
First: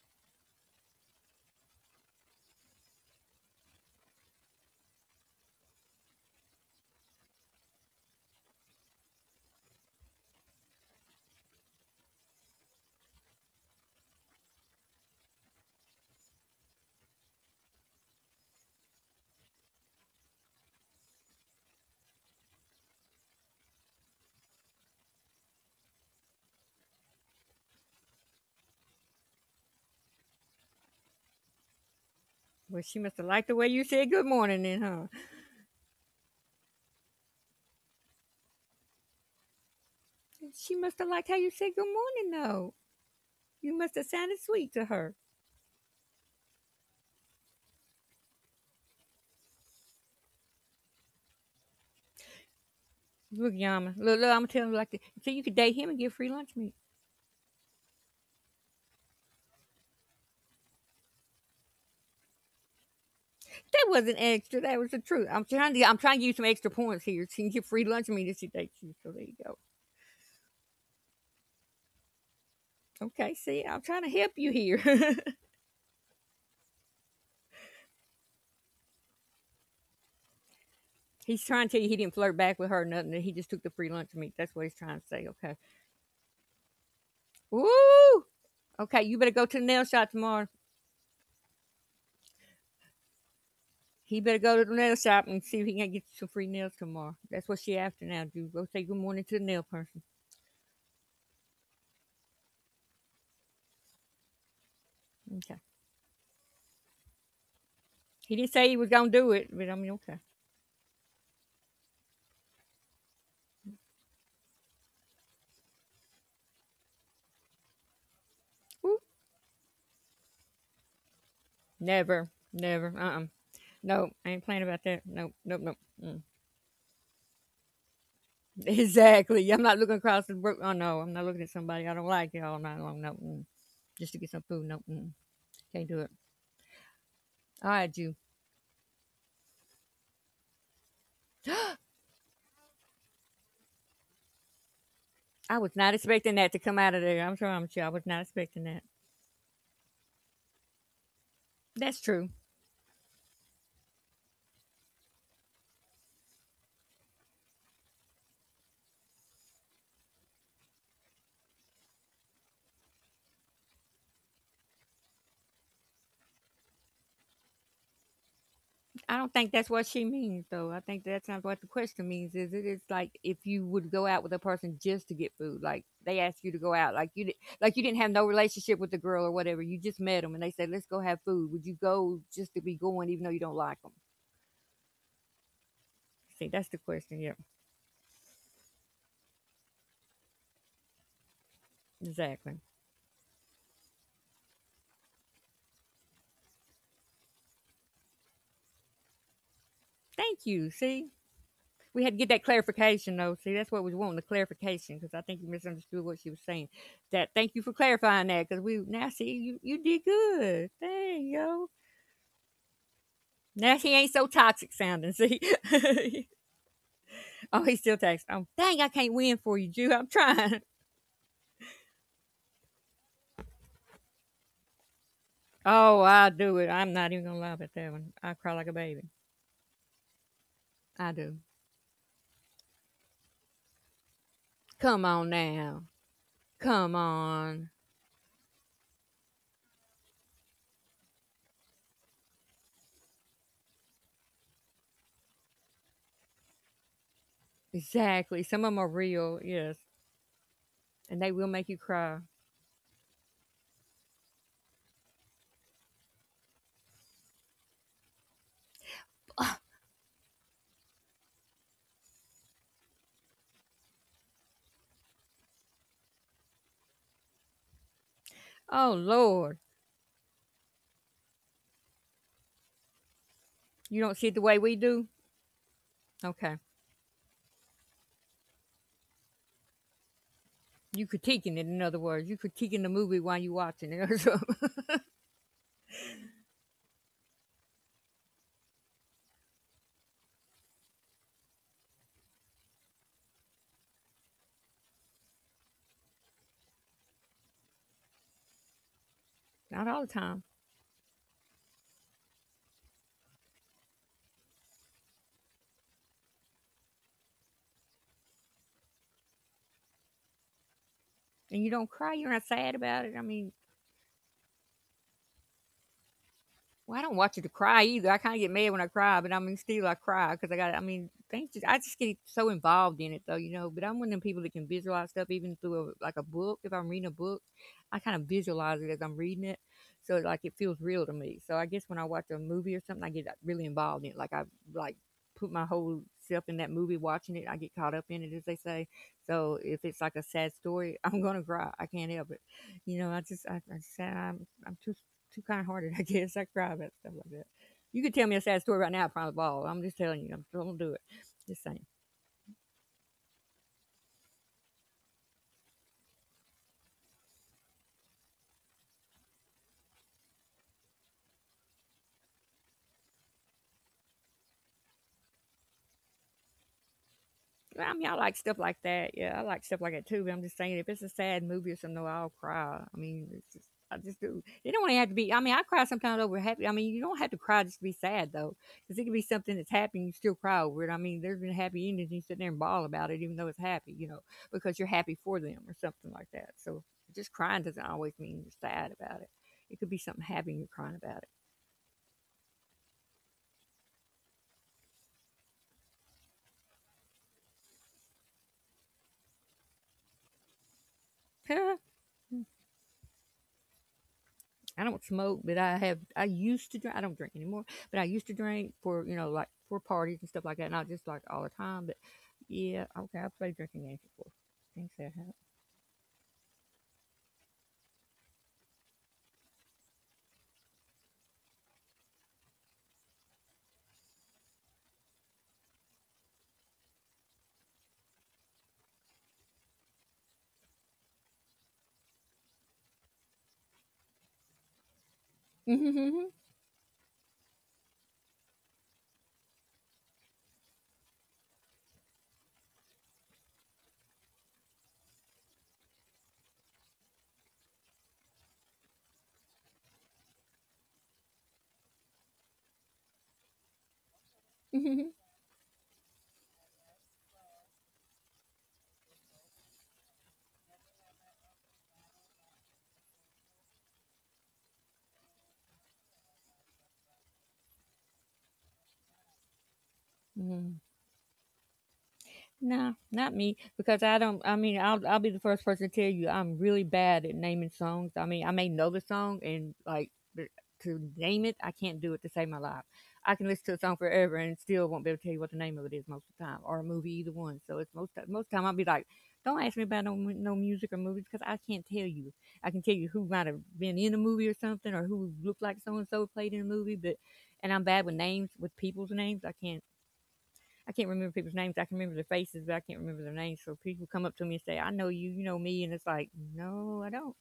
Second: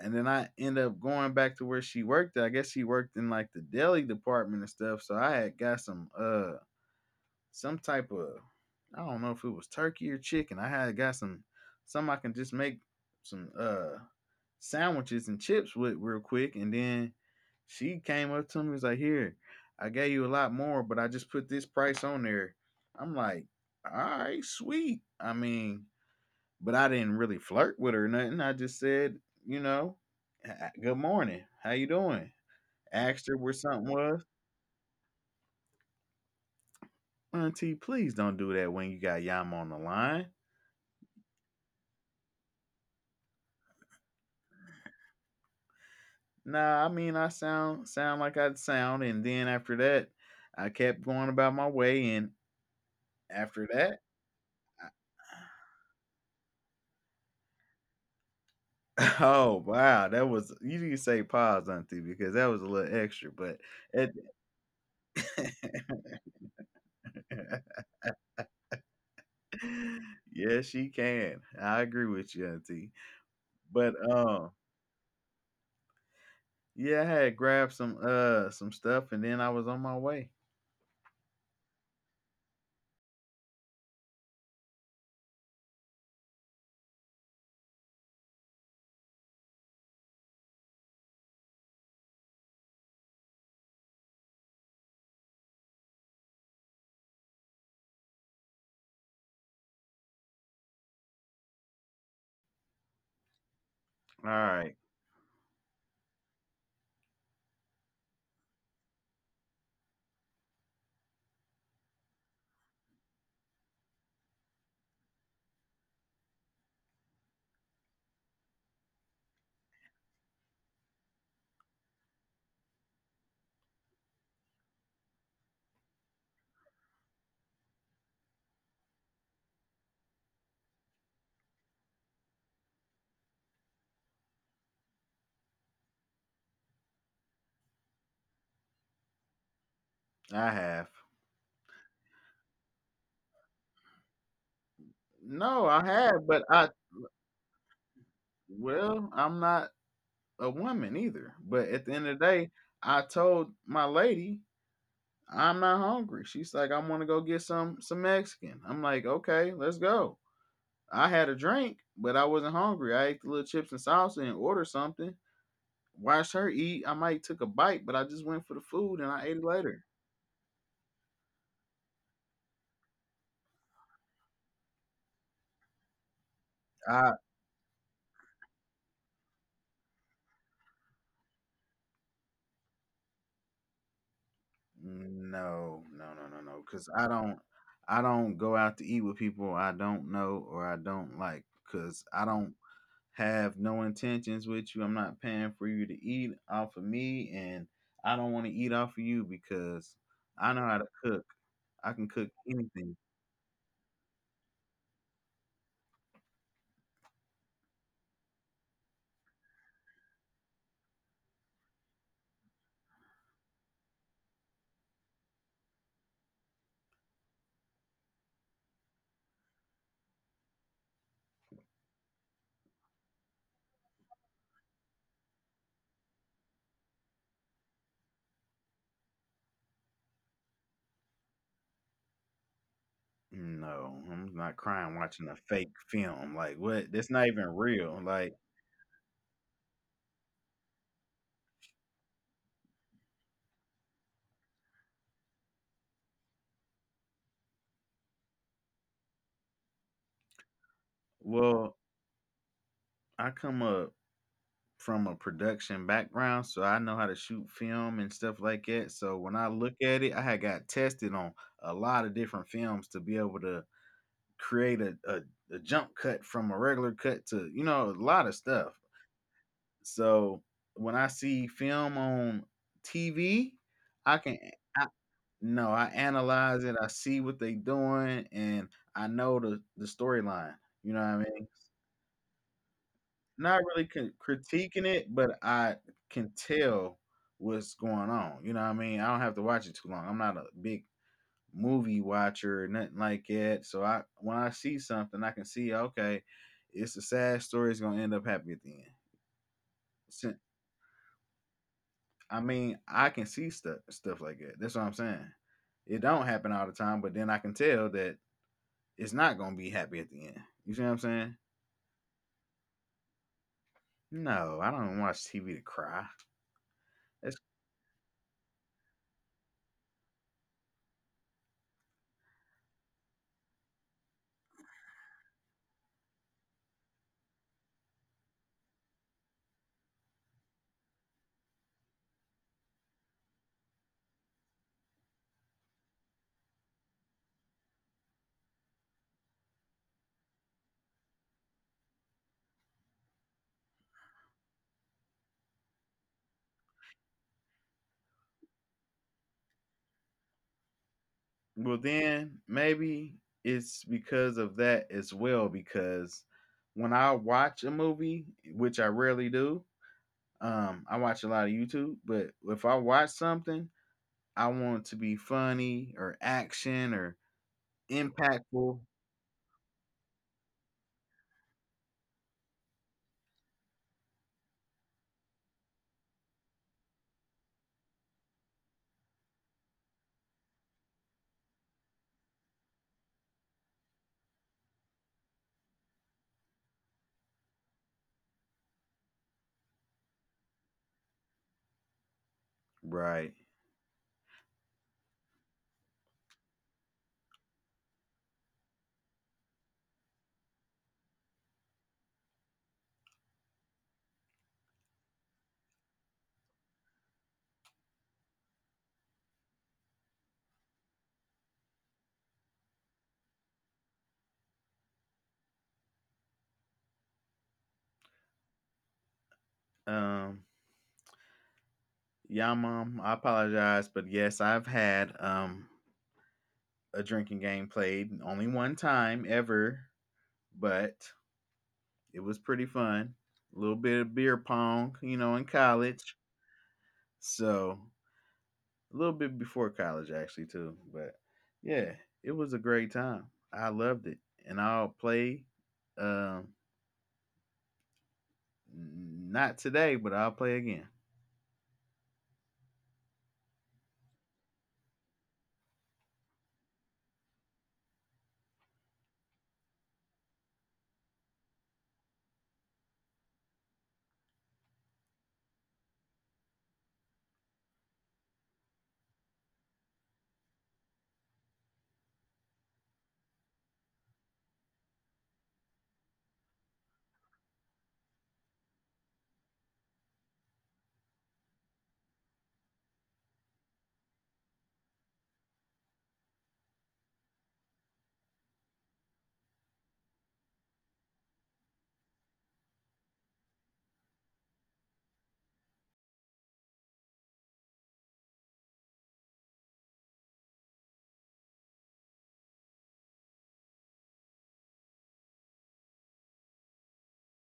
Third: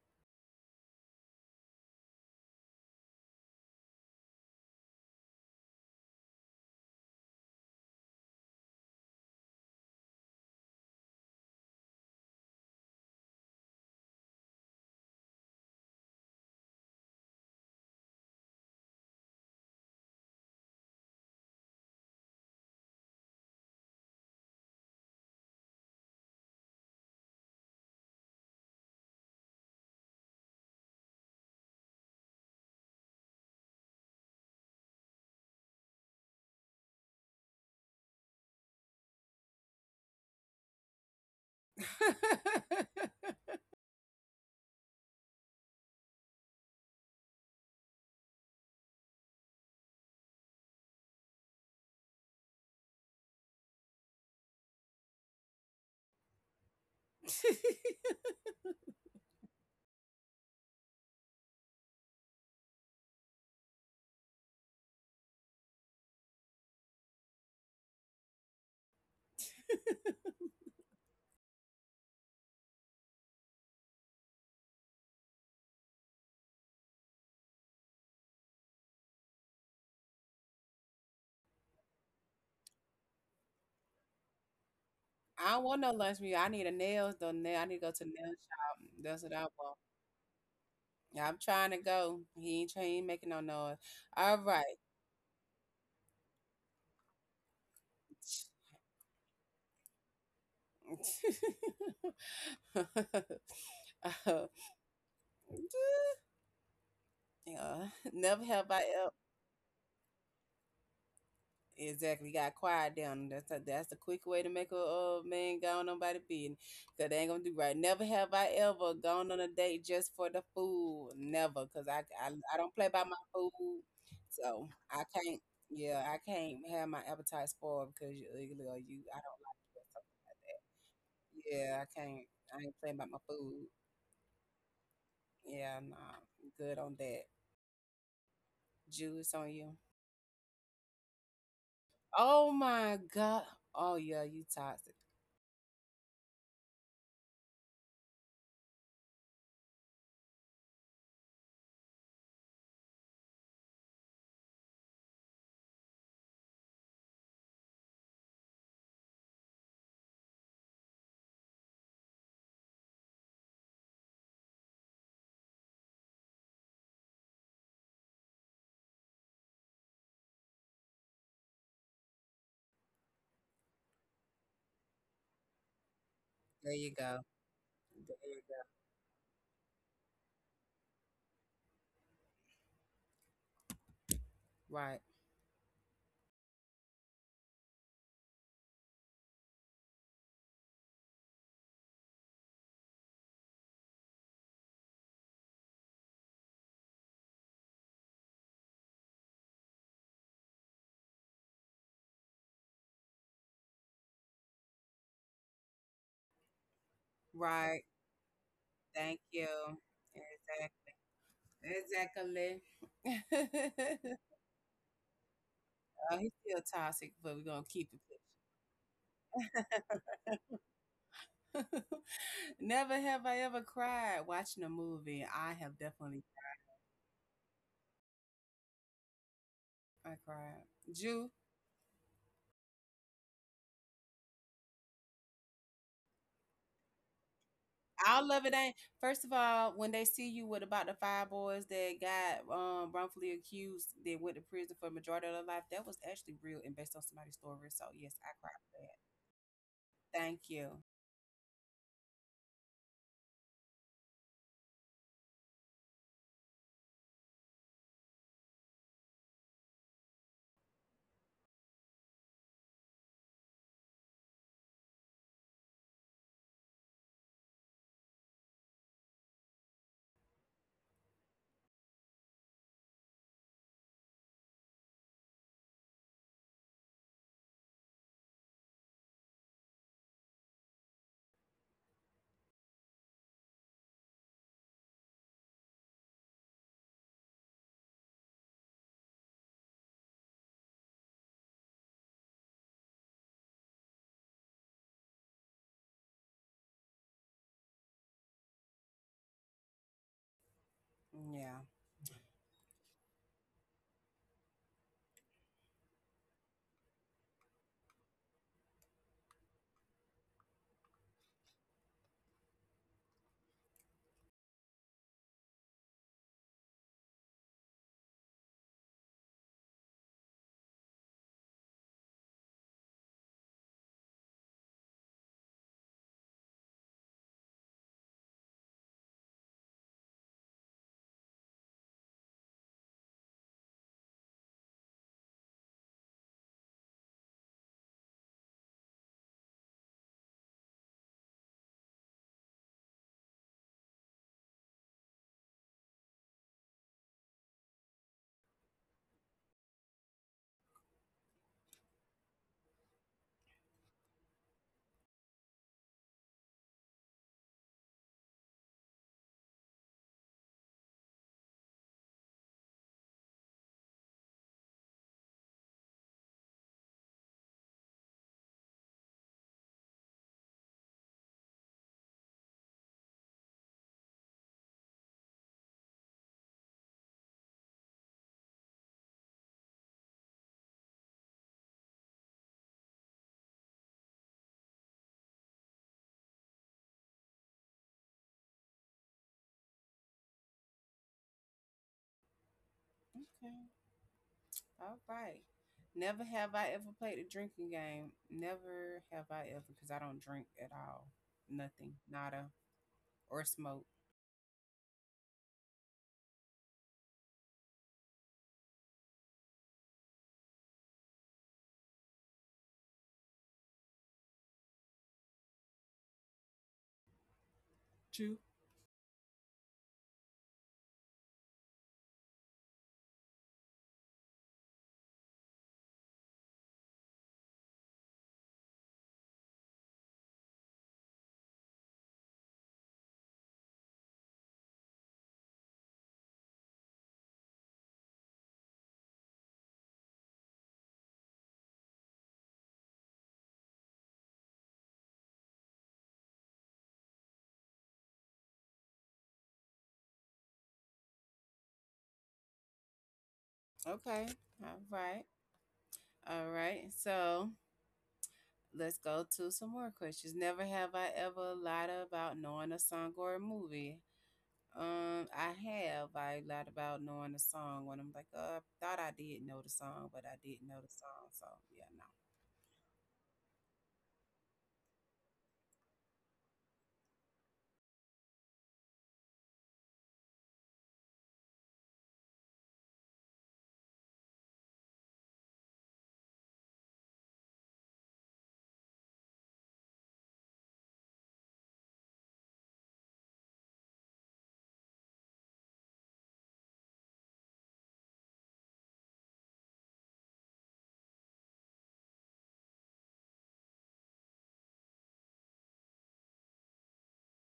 Speaker 3: and then I end up going back to where she worked at. I guess she worked in like the deli department and stuff. So I had got some some type of I don't know if it was turkey or chicken. I had got some I can just make some sandwiches and chips with real quick and then she came up to me was like, "Here, I gave you a lot more, but I just put this price on there." I'm like, "All right, sweet." I mean, but I didn't really flirt with her or nothing. I just said, you know, "Ah, good morning. How you doing?
Speaker 2: Well, she must
Speaker 3: Asked
Speaker 2: have
Speaker 3: her
Speaker 2: liked
Speaker 3: where
Speaker 2: the way you
Speaker 3: something
Speaker 2: said
Speaker 3: was.
Speaker 2: good morning, then, huh?
Speaker 3: Auntie, please don't do that when you got Yama on the line.
Speaker 2: She must have liked how you said good morning, though.
Speaker 1: *laughs*
Speaker 2: You must have sounded sweet to her.
Speaker 3: Nah, I mean I sound like I'd sound, and then after that, I kept going about my way, and
Speaker 2: Look,
Speaker 3: after
Speaker 2: Yama.
Speaker 3: that,
Speaker 2: Look, look. I'm telling you like this. So you could date him and get free lunch meat.
Speaker 3: *laughs* oh wow, that was you didn't say pause, Auntie, because that was a little extra, but
Speaker 2: That
Speaker 3: it,
Speaker 2: wasn't extra. That was the truth. I'm trying to give you some extra points here. She can get free lunch meat if she dates you. So there you go.
Speaker 3: *laughs* yes, she can. I agree with you, Auntie.
Speaker 2: Okay. See, I'm
Speaker 3: But
Speaker 2: trying to help you here. *laughs*
Speaker 3: yeah, I had grabbed some some stuff and then I was on my way.
Speaker 2: He's trying to tell you he didn't flirt back with her or nothing. That he just took the free lunch meat. That's what he's trying to say.
Speaker 1: I
Speaker 2: Okay.
Speaker 1: don't want no lunch meat. I need a nails though. Nail. I need to go to the
Speaker 2: Woo!
Speaker 1: nail shop.
Speaker 2: Okay, you
Speaker 1: That's what
Speaker 2: better
Speaker 1: I
Speaker 2: go to the
Speaker 1: want.
Speaker 2: nail shop tomorrow.
Speaker 1: Yeah, I'm trying to go. He ain't, trying, he ain't making no noise.
Speaker 2: He
Speaker 1: All
Speaker 2: better go to the
Speaker 1: right.
Speaker 2: nail shop and see if he can get you some free nails tomorrow. That's what she after now, dude. Go say good morning to the nail person.
Speaker 1: *laughs*
Speaker 3: All
Speaker 1: uh,
Speaker 3: right.
Speaker 2: Okay.
Speaker 1: yeah,
Speaker 2: He
Speaker 1: never
Speaker 2: didn't say
Speaker 1: have
Speaker 2: he
Speaker 1: I
Speaker 2: was
Speaker 1: ever
Speaker 2: gonna do it, but I mean, okay.
Speaker 1: exactly got quiet down. That's the quick way to make a man go on nobody beating because they ain't gonna do right. Never have I ever
Speaker 2: Woo.
Speaker 1: gone on a date just for the food. Never, cause
Speaker 2: Never,
Speaker 1: I don't play
Speaker 2: never.
Speaker 1: by my food,
Speaker 2: No, I ain't playing
Speaker 1: so
Speaker 2: about
Speaker 1: I
Speaker 2: that. Nope,
Speaker 1: can't.
Speaker 2: nope, nope.
Speaker 1: Yeah, I
Speaker 2: Mm. *laughs*
Speaker 1: can't have my appetite spoiled because you're ugly or you. I don't
Speaker 2: Exactly.
Speaker 1: like
Speaker 2: I'm
Speaker 1: you
Speaker 2: not
Speaker 1: or
Speaker 2: looking
Speaker 1: something
Speaker 2: across the
Speaker 1: like that.
Speaker 2: brook. Oh no, I'm not looking at
Speaker 1: Yeah, I
Speaker 2: somebody I don't
Speaker 1: can't.
Speaker 2: like it all
Speaker 1: I ain't
Speaker 2: night
Speaker 1: playing
Speaker 2: long.
Speaker 1: about
Speaker 2: No,
Speaker 1: my
Speaker 2: mm.
Speaker 1: food.
Speaker 2: Just to get some food. No, mm.
Speaker 1: Yeah,
Speaker 2: Can't do it.
Speaker 1: nah, good on that.
Speaker 2: All right, you.
Speaker 1: Juice on you.
Speaker 3: I have.
Speaker 1: Oh my god. Oh yeah, you toxic.
Speaker 2: I
Speaker 3: No,
Speaker 2: was
Speaker 3: I
Speaker 2: not
Speaker 3: have,
Speaker 2: expecting
Speaker 3: but
Speaker 2: that to
Speaker 3: I
Speaker 2: come out of there. I'm sure I was not expecting that.
Speaker 3: well, I'm not a woman either. But at the
Speaker 2: That's
Speaker 3: end of the
Speaker 2: true.
Speaker 3: day, I told my lady I'm not hungry. She's like, I want to go get some Mexican. I'm like, okay, let's go. I had a drink, but I wasn't hungry. I ate the little chips and salsa and ordered something. Watched her eat. I might took a bite, but I just went for the food and
Speaker 2: I
Speaker 3: I ate
Speaker 2: don't
Speaker 3: it
Speaker 2: think that's
Speaker 3: later.
Speaker 2: what she means, though. I think that's not what the question means. Is it is like if you would go out with a person just to get food, like they ask you to
Speaker 1: There
Speaker 2: go
Speaker 1: you
Speaker 2: out,
Speaker 3: I
Speaker 2: like
Speaker 1: go.
Speaker 2: you did, like you didn't have no
Speaker 1: There you go.
Speaker 2: relationship with the girl or whatever. You just met them and they said, "Let's go have food." Would you go just to be going, even though you don't like them?
Speaker 1: Right.
Speaker 3: No, no, no, no,
Speaker 2: See,
Speaker 3: no.
Speaker 2: that's the
Speaker 3: Because
Speaker 2: question. Yeah,
Speaker 3: I don't go out to eat with people I don't know or I don't like. Because I don't
Speaker 2: exactly.
Speaker 3: have no intentions with you. I'm not paying for you to eat off of me, and I don't want to eat off of you because
Speaker 2: Thank
Speaker 3: I know
Speaker 2: you.
Speaker 3: how to
Speaker 2: See,
Speaker 3: cook. I can
Speaker 2: we had to
Speaker 3: cook
Speaker 2: get that
Speaker 3: anything.
Speaker 2: clarification, though. See, that's what we was wanting the clarification because I think you misunderstood what she was saying. That Thank you for
Speaker 1: Right.
Speaker 2: clarifying that because we now
Speaker 1: Thank
Speaker 2: see
Speaker 1: you.
Speaker 2: you did
Speaker 1: Exactly.
Speaker 2: good. Dang yo.
Speaker 1: Exactly.
Speaker 2: Now he
Speaker 1: *laughs*
Speaker 2: ain't so toxic sounding. See,
Speaker 1: Oh,
Speaker 2: *laughs*
Speaker 1: he's still toxic, but we're
Speaker 2: oh,
Speaker 1: gonna
Speaker 2: he
Speaker 1: keep
Speaker 2: still
Speaker 1: it
Speaker 2: texts. Oh, dang, I can't win for you, Jew. I'm trying.
Speaker 1: pushing. *laughs* Never have I ever cried watching a movie. I have
Speaker 2: Oh,
Speaker 1: definitely
Speaker 2: I do it. I'm not even gonna lie about that one. I cry like a baby.
Speaker 1: I cried.
Speaker 2: I
Speaker 1: Jew.
Speaker 2: do.
Speaker 3: No, I'm not crying
Speaker 2: Come
Speaker 3: watching
Speaker 2: on
Speaker 3: a fake
Speaker 2: now.
Speaker 3: film. Like what?
Speaker 2: Come
Speaker 3: That's not even
Speaker 2: on.
Speaker 3: real.
Speaker 1: All
Speaker 3: Like,
Speaker 1: of it ain't. First of all, when they see you with about the five boys that got wrongfully accused, that went to prison for the majority of their life, that was actually real and based on somebody's story. So yes, I
Speaker 2: Exactly.
Speaker 1: cried
Speaker 2: Some of them
Speaker 1: for
Speaker 2: are
Speaker 1: that.
Speaker 2: real, yes,
Speaker 1: Thank you.
Speaker 2: and they will make
Speaker 3: well,
Speaker 2: you cry.
Speaker 3: I come up from a production background, so I know how to shoot film and stuff like that. So when I look at it, I had got tested on a lot of different films to be able to create a jump cut from a regular cut to, you know, a lot of stuff.
Speaker 2: Oh Lord,
Speaker 3: So when I see film on TV,
Speaker 2: you don't
Speaker 3: I
Speaker 2: see it
Speaker 3: can
Speaker 2: the way we
Speaker 3: I,
Speaker 2: do.
Speaker 3: no, I
Speaker 2: Okay,
Speaker 3: analyze it, I see what they doing and I know the storyline. You know what
Speaker 2: you
Speaker 3: I mean?
Speaker 2: critiquing it. In other words, you critiquing the movie while you
Speaker 3: Not really
Speaker 2: watching it. *laughs*
Speaker 3: critiquing it, but I can tell what's going on. You know what I mean? I don't have to watch it too long. I'm not a big movie watcher or nothing like that. So I when I see something, I can see okay, it's a sad story. It's gonna end up happy at the end.
Speaker 2: Not all the
Speaker 3: So
Speaker 2: time
Speaker 1: Yeah.
Speaker 3: I mean, I can see stuff like that. That's what I'm saying. It don't happen all the time, but then I can tell that it's not gonna be happy at the end. You see what I'm saying?
Speaker 2: and you don't cry, you're not sad about it. I mean,
Speaker 3: No, I don't watch TV to cry.
Speaker 2: well, I don't watch it to cry either. I kind of get mad when I cry, but I mean, still I cry because I got. I mean, things just I just get so involved in it though, you know. But I'm one of them people that can visualize stuff even through a, like a book. If I'm reading a book, I kind of visualize it as I'm reading it, so like it feels real to me. So I guess when I watch a movie or something, I get really involved in it. Like put my whole self in that movie watching it. I get caught up in it, as they say. So if it's like a sad story, *laughs* I'm gonna cry. I can't help it. You know, I sad. I'm too kind hearted, I guess. I cry about stuff like that. You could tell me a sad story right now, I probably ball. I'm just telling you, I'm still gonna do it. Just
Speaker 3: Well,
Speaker 2: saying.
Speaker 3: then maybe it's because of that as well. Because when I watch a movie, which I rarely do, I watch a lot of YouTube. But if I watch something, I want it to be funny or action or
Speaker 2: I mean, I like stuff like
Speaker 3: impactful.
Speaker 2: that. Yeah, I like stuff like that too. But I'm just saying, if it's a sad movie or something, no, I'll cry. I mean, it's just, I just do. It don't have to be. I mean, I cry sometimes over happy. I mean, you don't have to cry just to be sad though, because it can be something that's happy and you still cry over it. I mean, there's been happy endings and you sit there and bawl about it, even though it's happy, because you're happy for them or something like that. So just crying doesn't always mean you're sad about it. It could be something happy and you're crying about
Speaker 3: Right.
Speaker 1: Okay. All right. Never have I ever played a drinking game. Never have I ever, because I don't drink at all.
Speaker 2: it.
Speaker 1: Nothing.
Speaker 2: *laughs*
Speaker 1: Nada. Or smoke.
Speaker 2: I don't smoke, but I have. I used to drink. I don't drink anymore, but I used to drink for like for parties and stuff like that. Not just like all the time, but yeah. Okay, I play drinking games before. Things
Speaker 1: Chew.
Speaker 3: Um. Yeah, mom. I apologize, but yes, I've had a drinking game played only 1 time ever, but it was pretty fun. A little bit of beer pong, you know, in college.
Speaker 2: that
Speaker 3: So a little bit before college actually too. But yeah, it was a great time. I loved it. And I'll play um not today, but I'll play again.
Speaker 1: Okay. All
Speaker 2: happen.
Speaker 1: right. All right. So let's go to some more questions. Never have I ever lied about knowing a song or a movie. I have. I lied about knowing a song when I'm like, I thought I did know the song, but I didn't know
Speaker 2: *laughs*
Speaker 1: the song. So yeah, no.
Speaker 2: Nah, not me because I don't. I mean, I'll be the first person to tell you I'm really bad at naming songs. I mean, I may know the song and like but to name it, I can't do it to save my life. I can listen to a song forever and still won't be able to tell you what the name of it is most of the time, or a movie, either one. So it's most time I'll be like, don't ask me about no no music or movies because I can't tell you. I can tell you who might have been in a movie or something, or who looked like so and so played in a movie, but and I'm bad with names, with people's names. I can't. I can't remember people's names. I can remember their faces, but I can't remember their names. So people come up to me and say, I know you, you know me. And it's like, no, I don't.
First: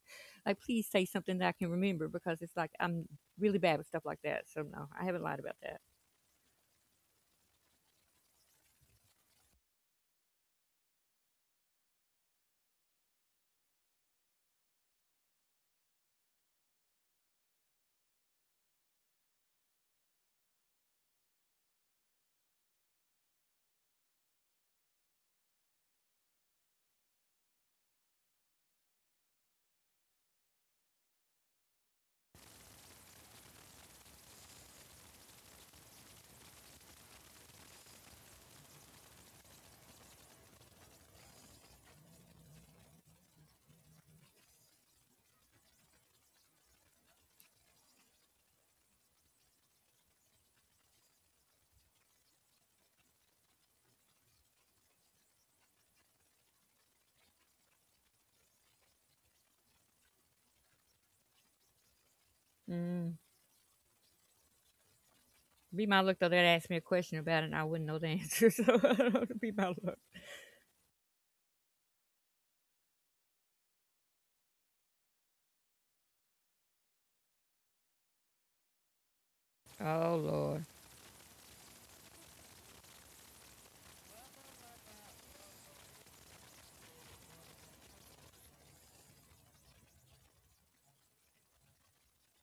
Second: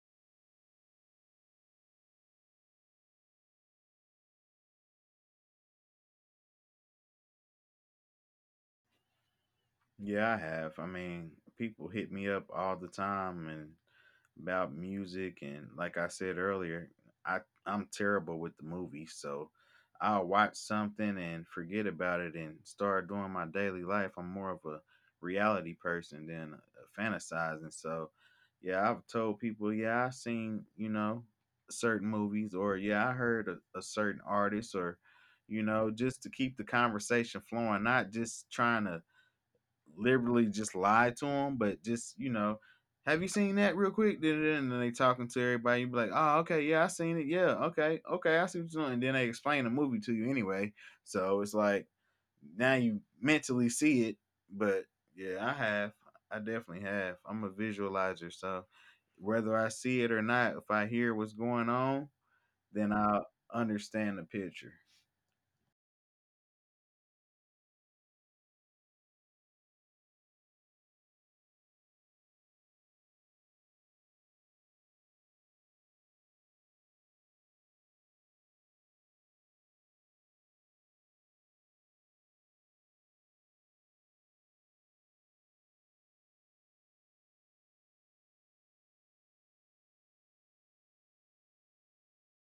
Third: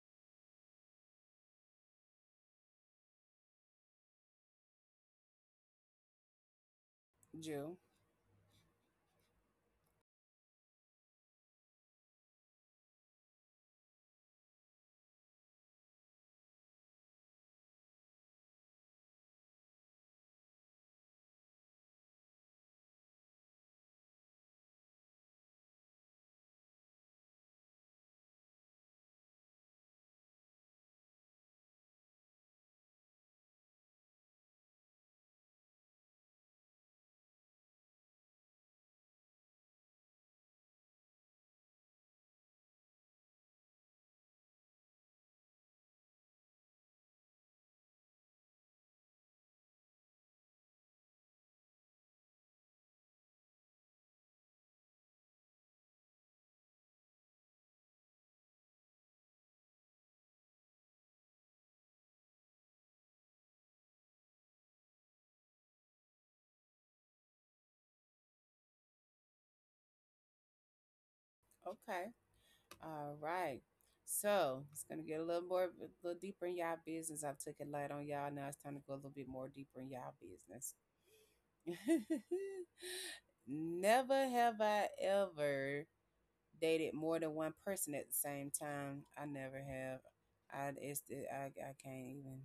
Speaker 2: Like, please say something that I can remember because it's like, I'm really bad with stuff like that. So, no, I haven't lied about that.
Speaker 1: Jew.
Speaker 3: Yeah, I have. I mean, people hit me up all the time and about music and like I said earlier, I I'm terrible with the movies, so I'll watch something and forget about it and start doing my daily life. I'm more of a reality person than a fantasizing. So, yeah, I've told people, yeah, I've seen, you know, certain movies or yeah, I heard a certain artist or you know, just to keep the conversation flowing, not just trying to literally just lied to him, but just you know, have you seen that real quick? And then they talking to everybody. You be like, oh, okay, yeah, I seen it. Yeah, okay, okay, I see what you're doing. And then they explain the movie to you anyway. So it's like now you mentally see it, but yeah, I have. I definitely have. I'm a visualizer, so whether I see it or not, if I hear what's going on, then
Speaker 2: Mm.
Speaker 3: I'll understand the picture.
Speaker 2: Be my luck, though, they'd ask me a question about it and I wouldn't know the answer. So, *laughs* I don't know, to be my luck.
Speaker 1: Okay. All right. So it's gonna get a little more, a little deeper in y'all business. I've took it light on y'all. Now it's time to go a little bit more deeper in y'all
Speaker 2: Oh, Lord.
Speaker 1: business. *laughs* Never have I ever dated more than one person at the same time. I never have. I it's I can't even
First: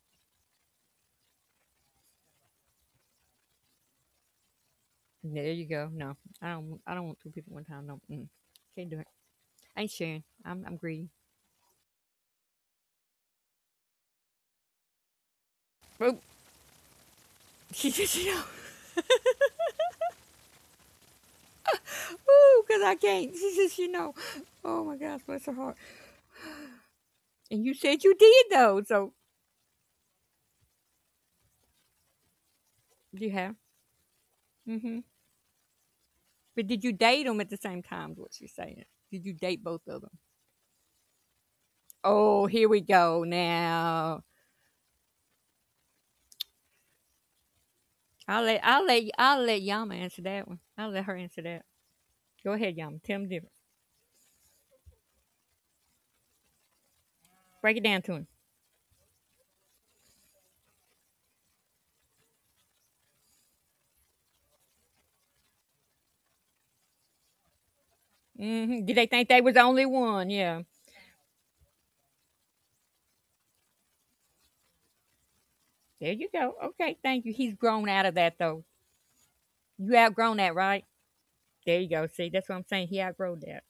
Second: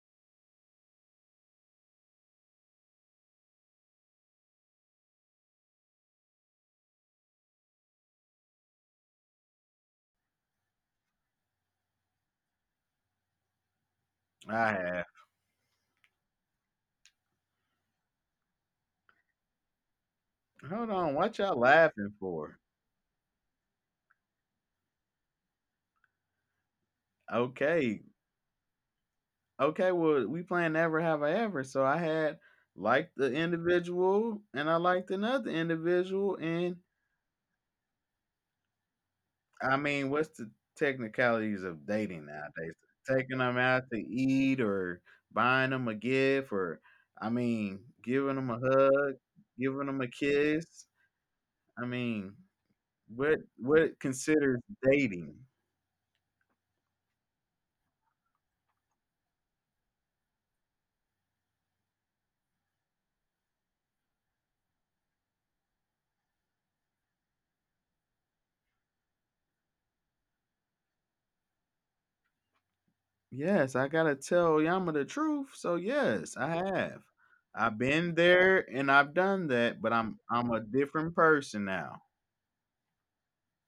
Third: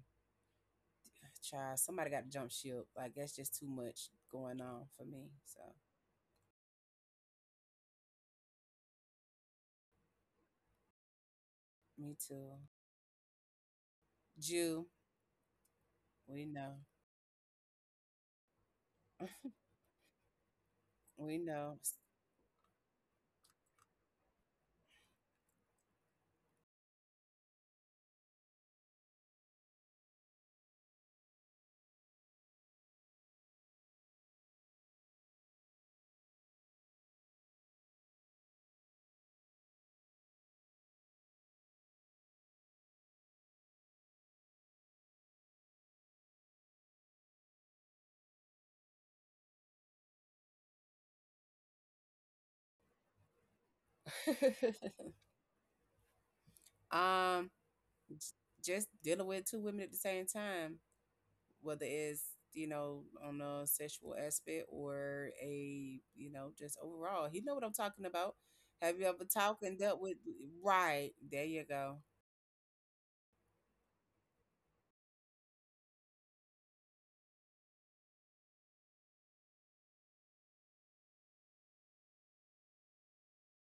Speaker 1: try. Somebody got to jump ship. Like that's just too much going on for me.
Speaker 2: There
Speaker 1: So
Speaker 2: you go. No, I don't. I don't want two people one time. No, can't do it. I ain't sharing. I'm greedy.
Speaker 1: me too.
Speaker 3: I
Speaker 1: Jew,
Speaker 3: have.
Speaker 2: Oh,
Speaker 1: we know,
Speaker 2: *laughs* she says, you know.
Speaker 1: *laughs*
Speaker 3: Hold on,
Speaker 1: we
Speaker 3: what y'all
Speaker 1: know.
Speaker 3: laughing
Speaker 2: *laughs*
Speaker 3: for?
Speaker 2: Ooh, cause I can't. She says, you know. Oh my gosh, bless her heart. And you said
Speaker 3: Okay,
Speaker 2: you did though, so
Speaker 3: okay, well, we playing Never Have I Ever. So I had liked
Speaker 2: you
Speaker 3: the
Speaker 2: have.
Speaker 3: individual and I
Speaker 2: Hmm.
Speaker 3: liked another individual.
Speaker 2: But
Speaker 3: And
Speaker 2: did you date them at the same time? Is what you're saying? Did you date
Speaker 3: I
Speaker 2: both of
Speaker 3: mean,
Speaker 2: them?
Speaker 3: what's the technicalities of dating
Speaker 2: Oh, here
Speaker 3: nowadays?
Speaker 2: we go
Speaker 3: Taking them out to
Speaker 2: now.
Speaker 3: eat or buying them a gift or, I mean, giving
Speaker 2: I'll
Speaker 3: them
Speaker 2: let
Speaker 3: a
Speaker 2: I'll let
Speaker 3: hug,
Speaker 2: I'll let
Speaker 3: giving
Speaker 2: Yama
Speaker 3: them a
Speaker 2: answer that one.
Speaker 3: kiss.
Speaker 2: I'll let her answer that.
Speaker 3: I mean,
Speaker 2: Go ahead, Yama. Tell them different.
Speaker 3: what considers
Speaker 1: *laughs*
Speaker 3: dating?
Speaker 1: um,
Speaker 2: Break it down to him.
Speaker 1: just dealing with two women at the same time, whether it's you know on a sexual aspect or a you know just overall. He know what I'm talking about.
Speaker 2: Hmm. Did
Speaker 1: Have you
Speaker 2: they
Speaker 1: ever
Speaker 2: think they was the
Speaker 1: talked and
Speaker 2: only
Speaker 1: dealt with?
Speaker 2: one? Yeah.
Speaker 1: Right there, you go.
Speaker 3: Yes, I gotta tell Yama the truth. So
Speaker 2: There you
Speaker 3: yes, I
Speaker 2: go. Okay,
Speaker 3: have.
Speaker 2: thank you. He's
Speaker 3: I've
Speaker 2: grown out of
Speaker 3: been
Speaker 2: that though.
Speaker 3: there and I've done that, but
Speaker 2: You outgrown
Speaker 3: I'm
Speaker 2: that,
Speaker 3: a
Speaker 2: right?
Speaker 3: different person
Speaker 2: There you
Speaker 3: now.
Speaker 2: go. See, that's what I'm saying. He outgrown that.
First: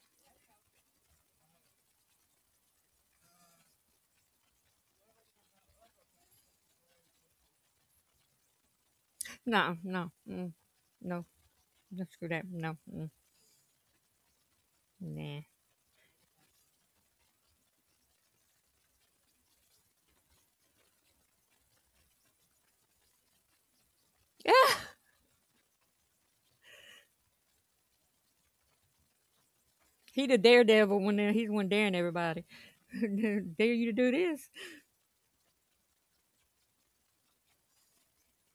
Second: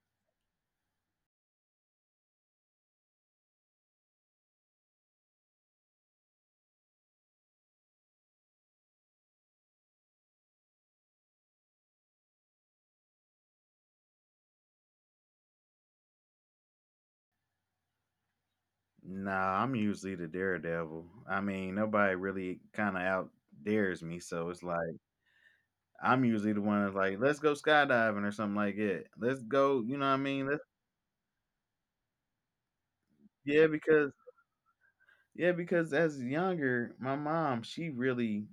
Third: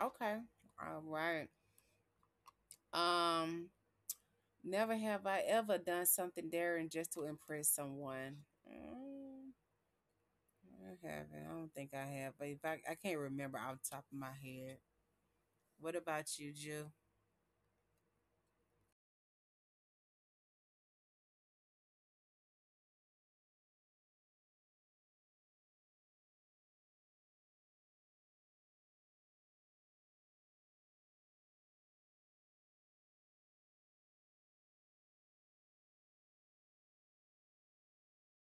Speaker 1: Okay, all right. Um, never have I ever done something daring just to impress someone. Mm,
Speaker 2: No,
Speaker 1: I
Speaker 2: no.
Speaker 1: haven't. I don't think I
Speaker 2: No, screw
Speaker 1: have.
Speaker 2: that.
Speaker 1: But if
Speaker 2: No,
Speaker 1: I, I can't remember off the top of my head.
Speaker 2: nah. *laughs*
Speaker 1: What about you, Jill?
Speaker 3: Nah, I'm usually the daredevil. I mean, nobody really kind of out dares me, so it's
Speaker 2: Yeah. *sighs*
Speaker 3: like I'm usually the one that's like, let's go skydiving or something like that. Let's go, you know what I
Speaker 2: He the
Speaker 3: mean? Let's
Speaker 2: daredevil when he's one daring everybody. *laughs*
Speaker 3: yeah,
Speaker 2: Dare you to do
Speaker 3: because
Speaker 2: this?
Speaker 3: as younger, my mom, she really,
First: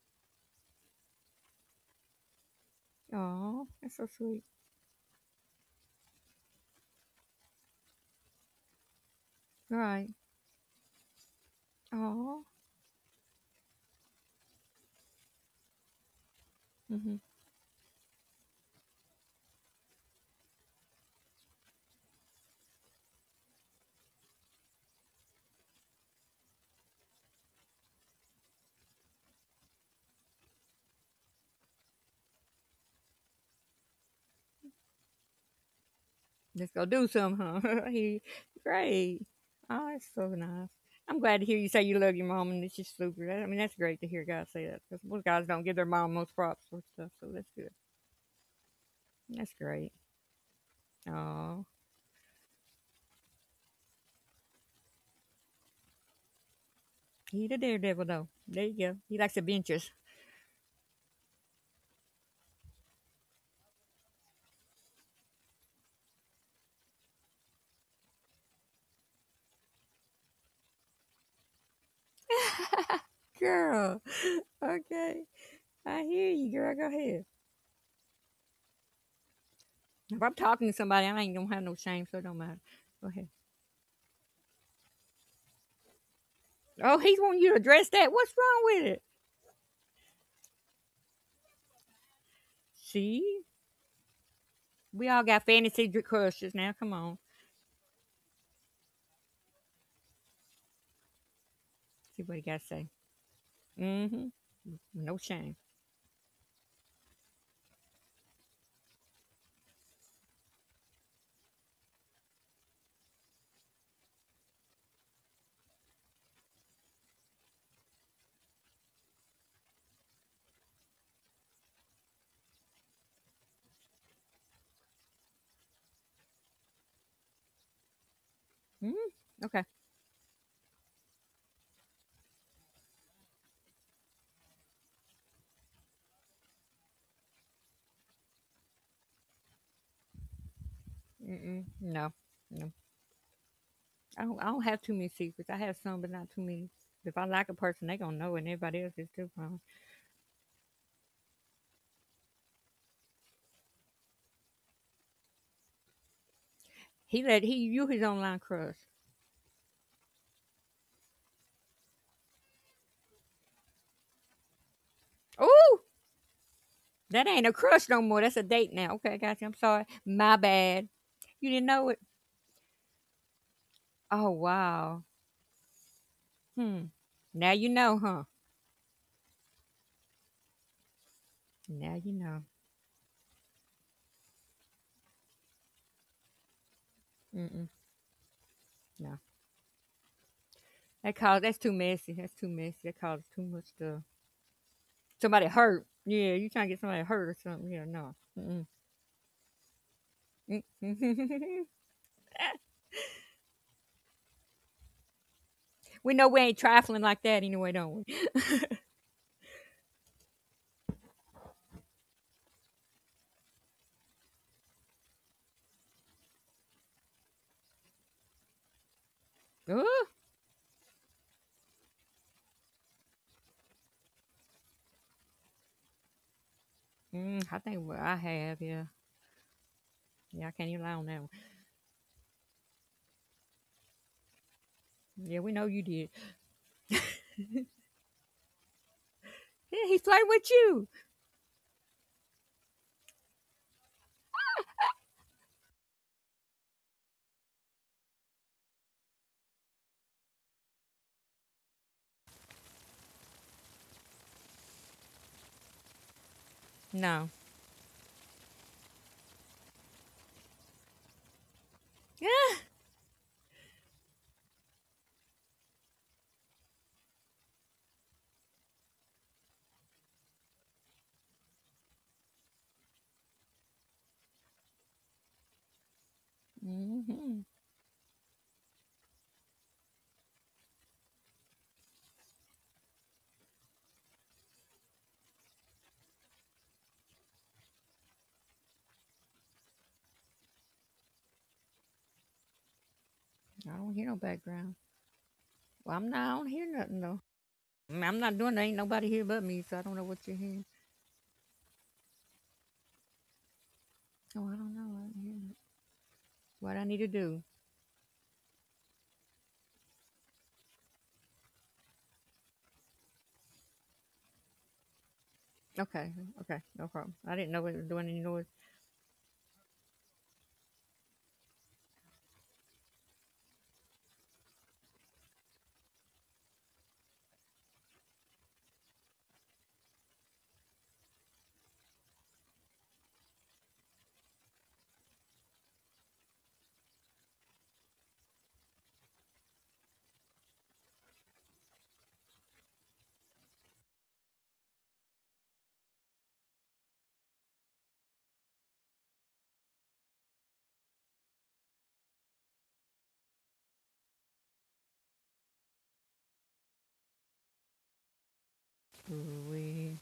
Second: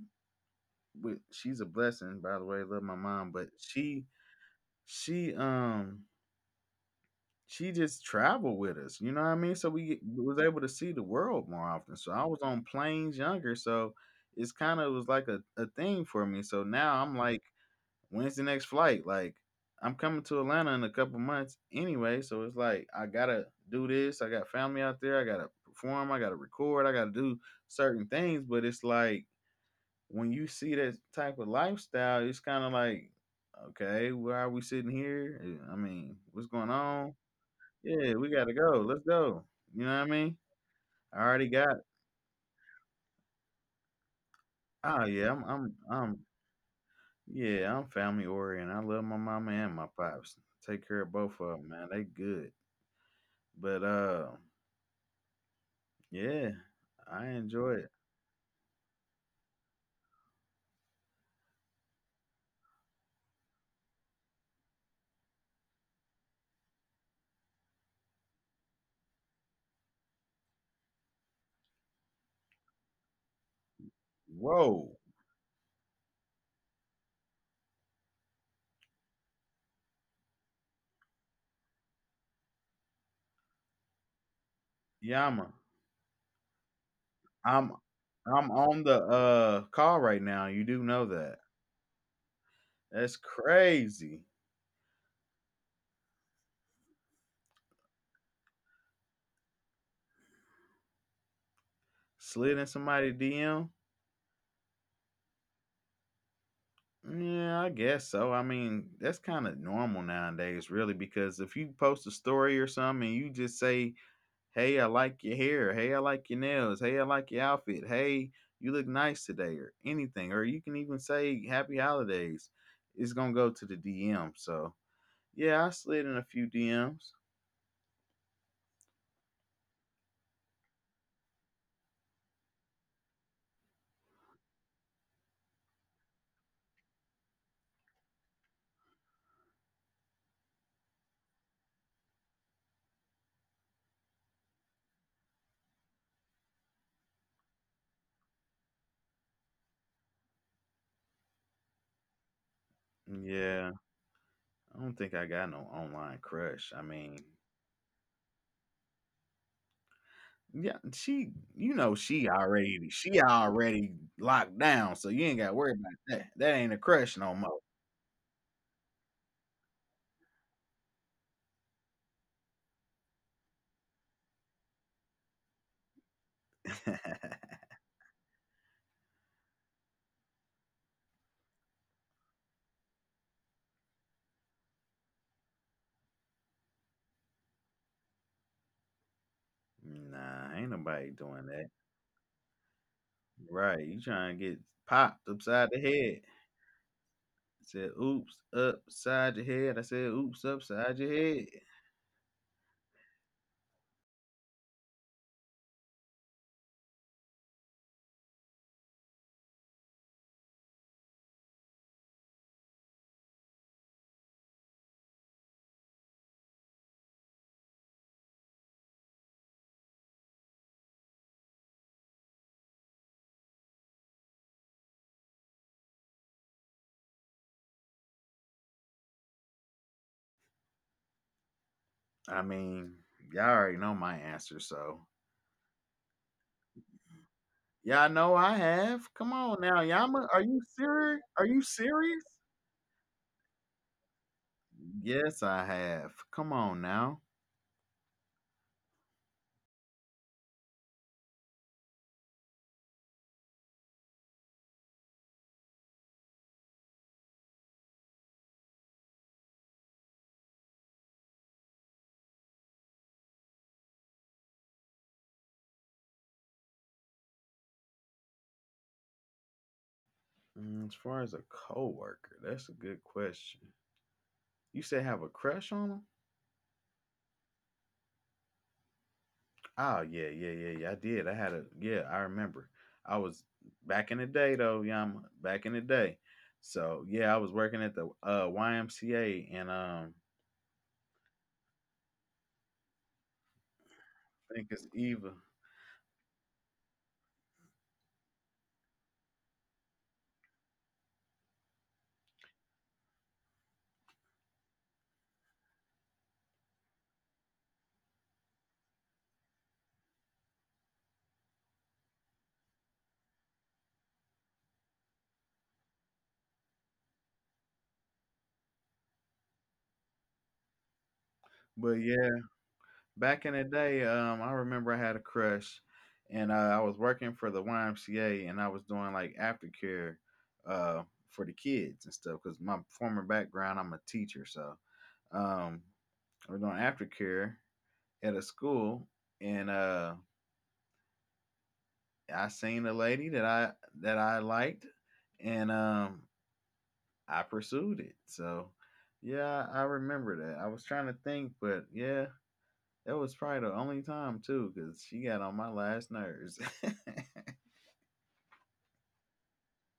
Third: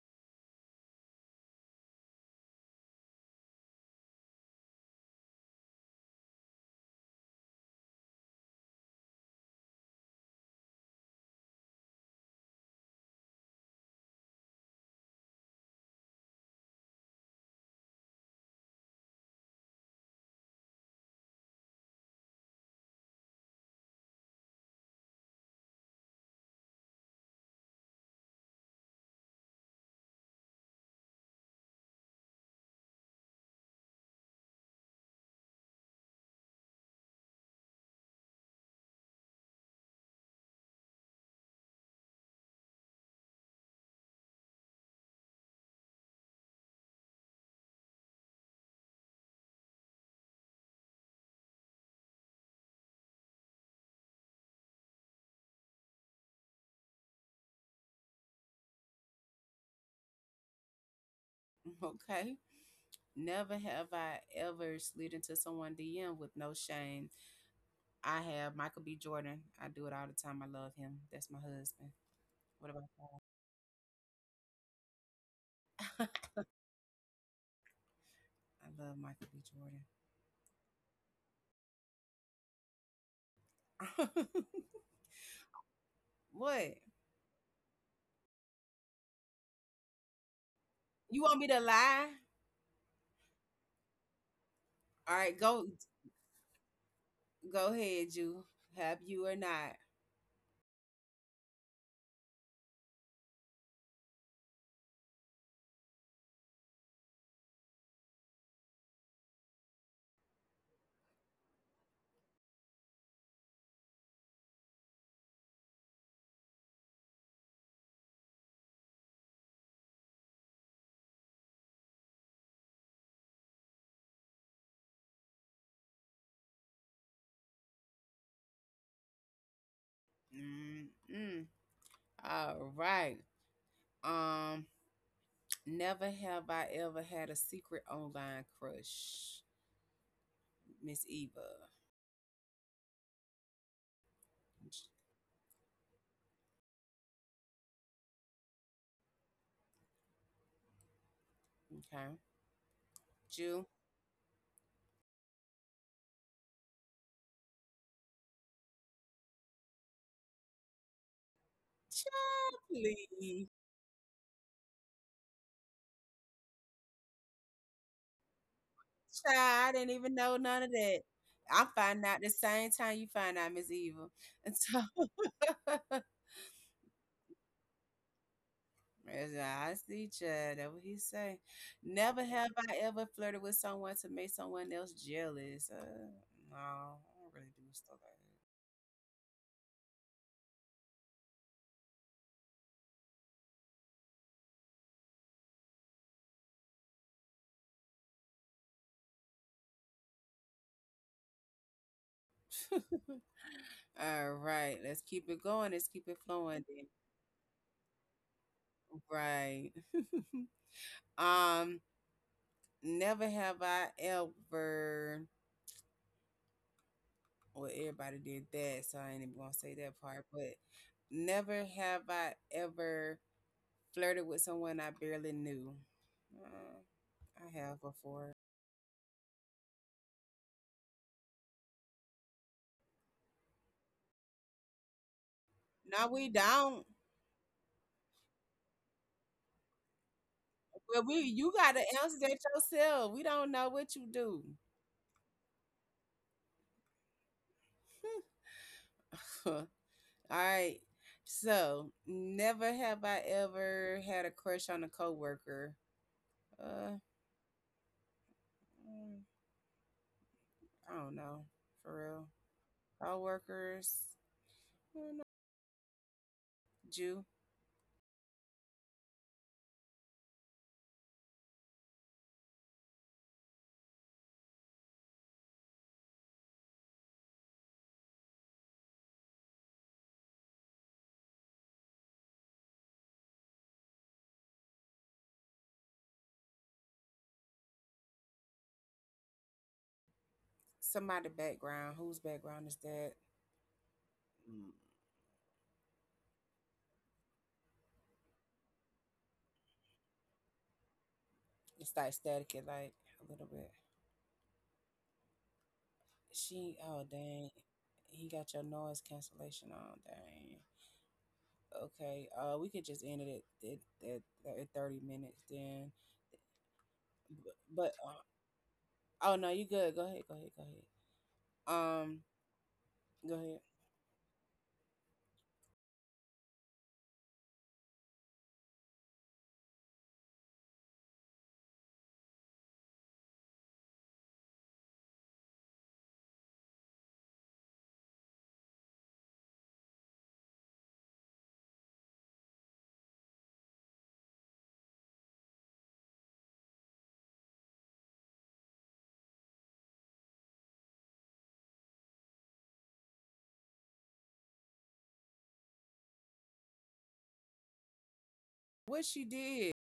Speaker 3: she's a blessing, by the way. Love my mom, but
Speaker 2: Oh, that's so sweet.
Speaker 3: she um she just traveled with us. You know what I mean? So
Speaker 2: All
Speaker 3: we
Speaker 2: right.
Speaker 3: was able to see the world more often. So I was
Speaker 2: Oh,
Speaker 3: on planes younger, so it's kind of was like a thing for me. So now I'm
Speaker 2: mm-hmm.
Speaker 3: like, when's the next flight? Like I'm coming to Atlanta in a couple months anyway, so it's like I gotta do this. I got family out there. I gotta perform. I gotta record. I gotta do certain things. But it's like when you see that type of lifestyle, it's kind of like, okay, why are we sitting here? I mean, what's going
Speaker 2: Let's go do
Speaker 3: on?
Speaker 2: something, huh? *laughs*
Speaker 3: Yeah,
Speaker 2: he,
Speaker 3: we gotta go. Let's
Speaker 2: great.
Speaker 3: go. You know
Speaker 2: Oh,
Speaker 3: what I
Speaker 2: that's so
Speaker 3: mean?
Speaker 2: nice.
Speaker 3: I
Speaker 2: I'm glad
Speaker 3: already
Speaker 2: to hear you
Speaker 3: got.
Speaker 2: say you love your mom, and it's just super. I mean, that's great to hear guys say that
Speaker 3: Oh
Speaker 2: because most
Speaker 3: yeah, I'm.
Speaker 2: guys don't
Speaker 3: I'm.
Speaker 2: give their mom
Speaker 3: I'm.
Speaker 2: most props for stuff, so that's good.
Speaker 3: Yeah, I'm family oriented. I love my mama
Speaker 2: That's
Speaker 3: and my
Speaker 2: great.
Speaker 3: pops. Take care of both of
Speaker 2: Oh,
Speaker 3: them, man. They good. But yeah, I
Speaker 2: he the
Speaker 3: enjoy it.
Speaker 2: daredevil though. There you go. He likes adventures.
Speaker 1: *laughs* Okay. Never have I ever slid into someone DMs with no shame. I have Michael B. Jordan. I do it all the time. I love him. That's my husband. What about
Speaker 2: *laughs*
Speaker 1: you?
Speaker 2: Girl,
Speaker 3: Whoa,
Speaker 2: okay, I hear you, girl. Go ahead.
Speaker 1: I love Michael B.
Speaker 2: If I'm talking to somebody, I ain't gonna have no shame, so it don't matter. Go ahead.
Speaker 1: Jordan.
Speaker 3: Yama,
Speaker 1: *laughs* What?
Speaker 2: Oh, he's want you to
Speaker 3: I'm.
Speaker 2: address that. What's
Speaker 3: I'm
Speaker 2: wrong
Speaker 3: on
Speaker 2: with
Speaker 3: the
Speaker 2: it?
Speaker 3: call right now. You do know
Speaker 1: You want
Speaker 3: that.
Speaker 1: me to lie?
Speaker 3: That's
Speaker 2: See,
Speaker 3: crazy.
Speaker 2: we
Speaker 1: All
Speaker 2: all
Speaker 1: right,
Speaker 2: got
Speaker 1: go
Speaker 2: fantasy crushes now. Come on,
Speaker 1: go ahead, you. Have you or not?
Speaker 2: see what he
Speaker 3: Slid
Speaker 2: got
Speaker 3: in
Speaker 2: to say.
Speaker 3: somebody DM.
Speaker 2: Mm-hmm. No shame.
Speaker 3: Yeah, I guess so. I mean, that's kind of normal nowadays, really, because if you post a story or something and you just say, "Hey, I like your hair. Hey, I like your nails. Hey, I like your outfit. Hey, you look nice today," or anything, or you can even say "Happy Holidays," it's gonna go to the DM. So yeah, I slid in a few DMs.
Speaker 2: Mm-hmm. Okay.
Speaker 1: Mm-mm. All right. Um, never have I ever had a secret online crush, Miss
Speaker 2: Mm-mm.
Speaker 1: Eva.
Speaker 2: No, no. I don't. I don't have too many secrets. I have some, but not too many. If I like a person, they gonna know, it, and everybody else is too. Promise.
Speaker 1: Okay. You,
Speaker 3: Yeah, I don't think I got no online crush. I mean,
Speaker 2: He let he you his online crush.
Speaker 3: yeah, she, you know,
Speaker 1: Child,
Speaker 3: she
Speaker 1: please.
Speaker 3: already locked down, so you ain't got to worry
Speaker 2: Oh,
Speaker 3: about that. That ain't a crush
Speaker 2: that
Speaker 3: no
Speaker 2: ain't a
Speaker 3: more.
Speaker 2: crush no more. That's a date now. Okay, I
Speaker 1: Child,
Speaker 2: got you. I'm
Speaker 1: I
Speaker 2: sorry.
Speaker 1: didn't even
Speaker 2: My
Speaker 1: know none of
Speaker 2: bad.
Speaker 1: that.
Speaker 2: You didn't
Speaker 1: I
Speaker 2: know it.
Speaker 1: find out the same time you find out Miss Evil.
Speaker 2: Oh
Speaker 1: And so
Speaker 2: wow.
Speaker 1: *laughs*
Speaker 2: Hmm.
Speaker 3: *laughs*
Speaker 2: Now you know, huh?
Speaker 1: as I see child, that what he say.
Speaker 2: Now you
Speaker 1: Never
Speaker 2: know.
Speaker 1: have I ever flirted with someone to make someone else jealous. No, I don't really do
Speaker 2: Mm-mm.
Speaker 1: stuff
Speaker 2: No.
Speaker 3: Nah, ain't nobody
Speaker 2: That
Speaker 3: doing
Speaker 2: cause that's
Speaker 3: that.
Speaker 2: too messy. That's too messy. That causes too much
Speaker 3: Right, you
Speaker 2: stuff.
Speaker 3: trying to get popped
Speaker 2: Somebody
Speaker 3: upside the
Speaker 2: hurt.
Speaker 3: head.
Speaker 2: Yeah, you trying to get somebody hurt or something.
Speaker 3: Said,
Speaker 2: Yeah, no.
Speaker 3: oops,
Speaker 2: Mm-mm.
Speaker 3: upside your head. I said, oops, upside your head.
Speaker 2: Mm. *laughs*
Speaker 1: like that. *laughs* All right, let's keep it going. Let's keep
Speaker 2: We
Speaker 1: it
Speaker 2: know we ain't
Speaker 1: flowing then.
Speaker 2: trifling like that anyway, don't we?
Speaker 1: Right. *laughs* um, never have I ever well, everybody did that, so I ain't even gonna say that
Speaker 2: Ooh.
Speaker 1: part. But never have I ever flirted with someone I barely knew.
Speaker 2: I
Speaker 1: I have
Speaker 2: think well, I
Speaker 1: before.
Speaker 2: have, yeah. Yeah, I can't even lie on that one.
Speaker 3: I mean, y'all already know my answer, so
Speaker 2: Yeah, we know you
Speaker 1: No,
Speaker 2: did.
Speaker 1: we don't.
Speaker 3: y'all know I have. Come on now,
Speaker 2: Yeah, he
Speaker 3: Yama,
Speaker 2: flirted
Speaker 3: are
Speaker 2: with
Speaker 3: you
Speaker 2: you.
Speaker 1: Well, we
Speaker 3: serious? Are
Speaker 1: you
Speaker 3: you
Speaker 1: gotta answer
Speaker 3: serious?
Speaker 1: that yourself. We don't know what you do.
Speaker 3: Yes, I have. Come on now.
Speaker 1: *laughs* All right. So never have I ever had a crush on a coworker. Uh,
Speaker 2: No. *laughs*
Speaker 1: mm, I don't know for real.
Speaker 2: Yeah.
Speaker 1: Coworkers, I don't know. Jew.
Speaker 3: Mm, as far as a coworker, that's a good question. You said have a crush on him?
Speaker 2: Hmm.
Speaker 3: Oh yeah. I did. I had a yeah. I remember. I was back in the day though, Yama. Back in the day. So yeah, I was working at the YMCA and
Speaker 1: Somebody background. Whose background is that?
Speaker 2: I don't hear no
Speaker 3: I think
Speaker 2: background.
Speaker 3: it's Eva.
Speaker 2: Well, I'm not. I don't hear nothing though. I'm not doing. There ain't nobody here but me, so I don't know what you're hearing.
Speaker 1: It's like static it like a little bit.
Speaker 2: Oh, I don't know. I didn't hear that. What
Speaker 1: She
Speaker 2: I need
Speaker 1: oh
Speaker 2: to do.
Speaker 1: dang. He got your noise cancellation on, dang. Okay, we could just end it at 30 minutes then.
Speaker 2: Okay. Okay. No problem. I didn't
Speaker 1: But,
Speaker 2: know we were
Speaker 1: but
Speaker 2: doing any noise.
Speaker 1: uh, oh no, you good. Go ahead, go ahead, go ahead.
Speaker 3: But
Speaker 1: Um
Speaker 3: yeah,
Speaker 1: go
Speaker 3: back in
Speaker 1: ahead.
Speaker 3: the day, I remember I had a crush, and I was working for the YMCA and I was doing like aftercare, uh, for the kids and stuff. Cause my former background, I'm a teacher, so. Um, I was doing aftercare at a school, and I seen a lady that I liked, and I pursued it. So, yeah, I remember that. I was trying to think, but yeah, that was probably the only time too, because she got on my last nerves. *laughs*
Speaker 1: What she did.
Speaker 2: Ooh-wee.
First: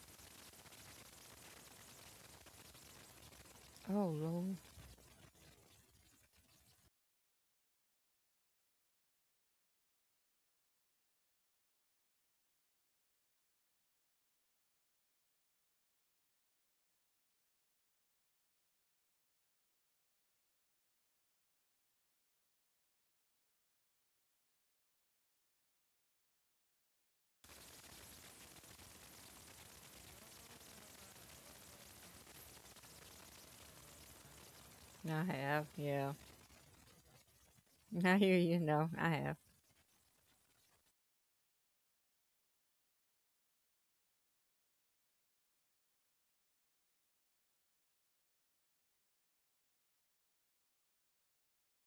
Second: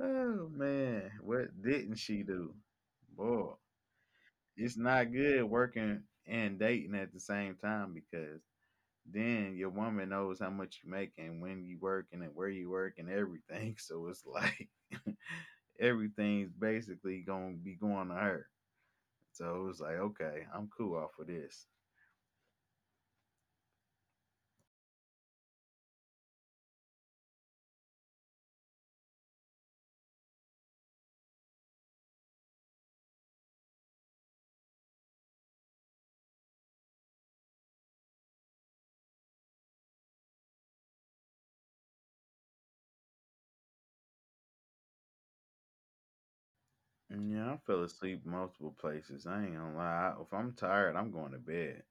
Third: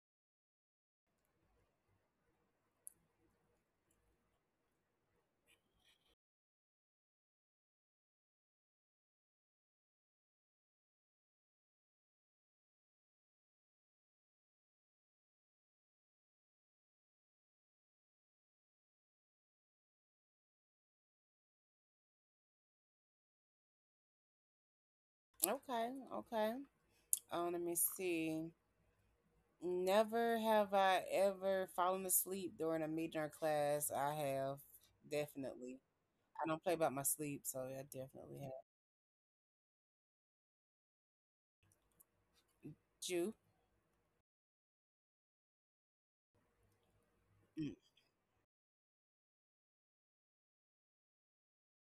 Speaker 3: Oh man, what didn't she do? Boy,
Speaker 2: Oh, Lord.
Speaker 3: it's not good working and dating at the same time because then your woman knows how much you make and when you work and where you work and everything. *laughs* So it's like *laughs* everything's basically gonna be going to her. So it was like, okay, I'm cool off of this.
Speaker 1: Okay, okay. Let me see. Never have I ever fallen asleep during a meeting or class. I have
Speaker 2: I have.
Speaker 1: definitely.
Speaker 2: Yeah.
Speaker 1: I don't play about my sleep, so yeah, I
Speaker 2: *laughs* I hear
Speaker 1: definitely have.
Speaker 2: you. No, I have.
Speaker 1: You?
Speaker 3: And yeah, I
Speaker 1: Mm.
Speaker 3: fell asleep multiple places. I ain't gonna lie. If I'm tired, I'm going to bed.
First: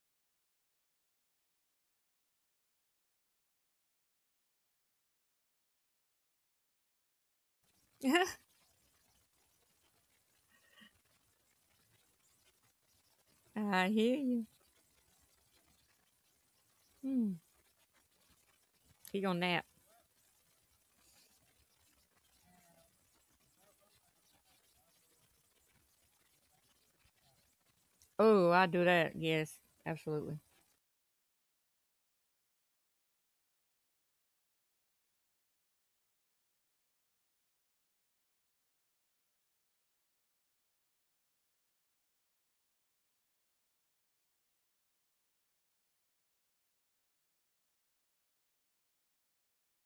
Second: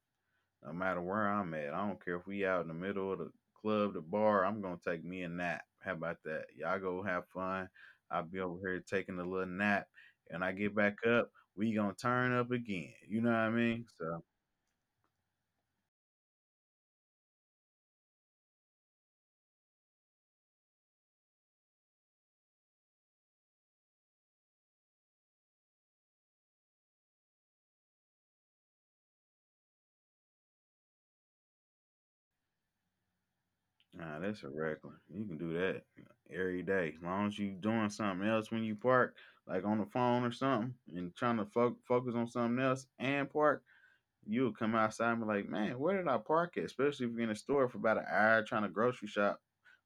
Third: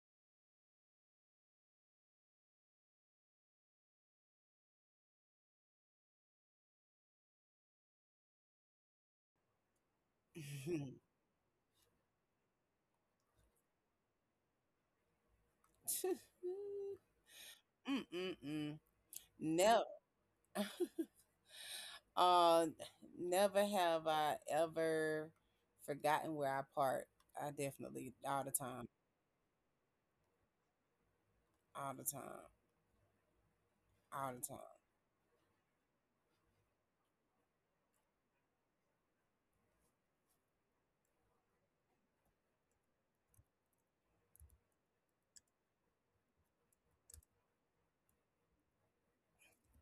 Speaker 3: No matter where I'm at, I don't care if we out in the middle of the club, the bar. I'm gonna take me a nap. How about that? Y'all go have fun. I'll be
Speaker 2: *laughs*
Speaker 3: over here taking a little nap, and I get
Speaker 1: Mhm.
Speaker 3: back up. We gonna turn up again. You know what I mean?
Speaker 2: I hear
Speaker 3: So,
Speaker 2: you. Hmm.
Speaker 1: *laughs* Mm-mm-mm.
Speaker 2: He gonna nap.
Speaker 1: Never. *laughs* Uh, never have I ever forgotten where I parked. I definitely all
Speaker 2: Oh,
Speaker 1: the
Speaker 2: I do
Speaker 1: time,
Speaker 2: that. Yes. Absolutely.
Speaker 1: all the time,
Speaker 3: nah,
Speaker 1: all the
Speaker 3: that's a
Speaker 1: time.
Speaker 3: regular. You can do that every day as long as you doing something else when you park, like on the phone or something, and trying to focus on something else and park. You would come outside and be like, man, where did I park at? Especially if you're in a store for about an hour trying to grocery shop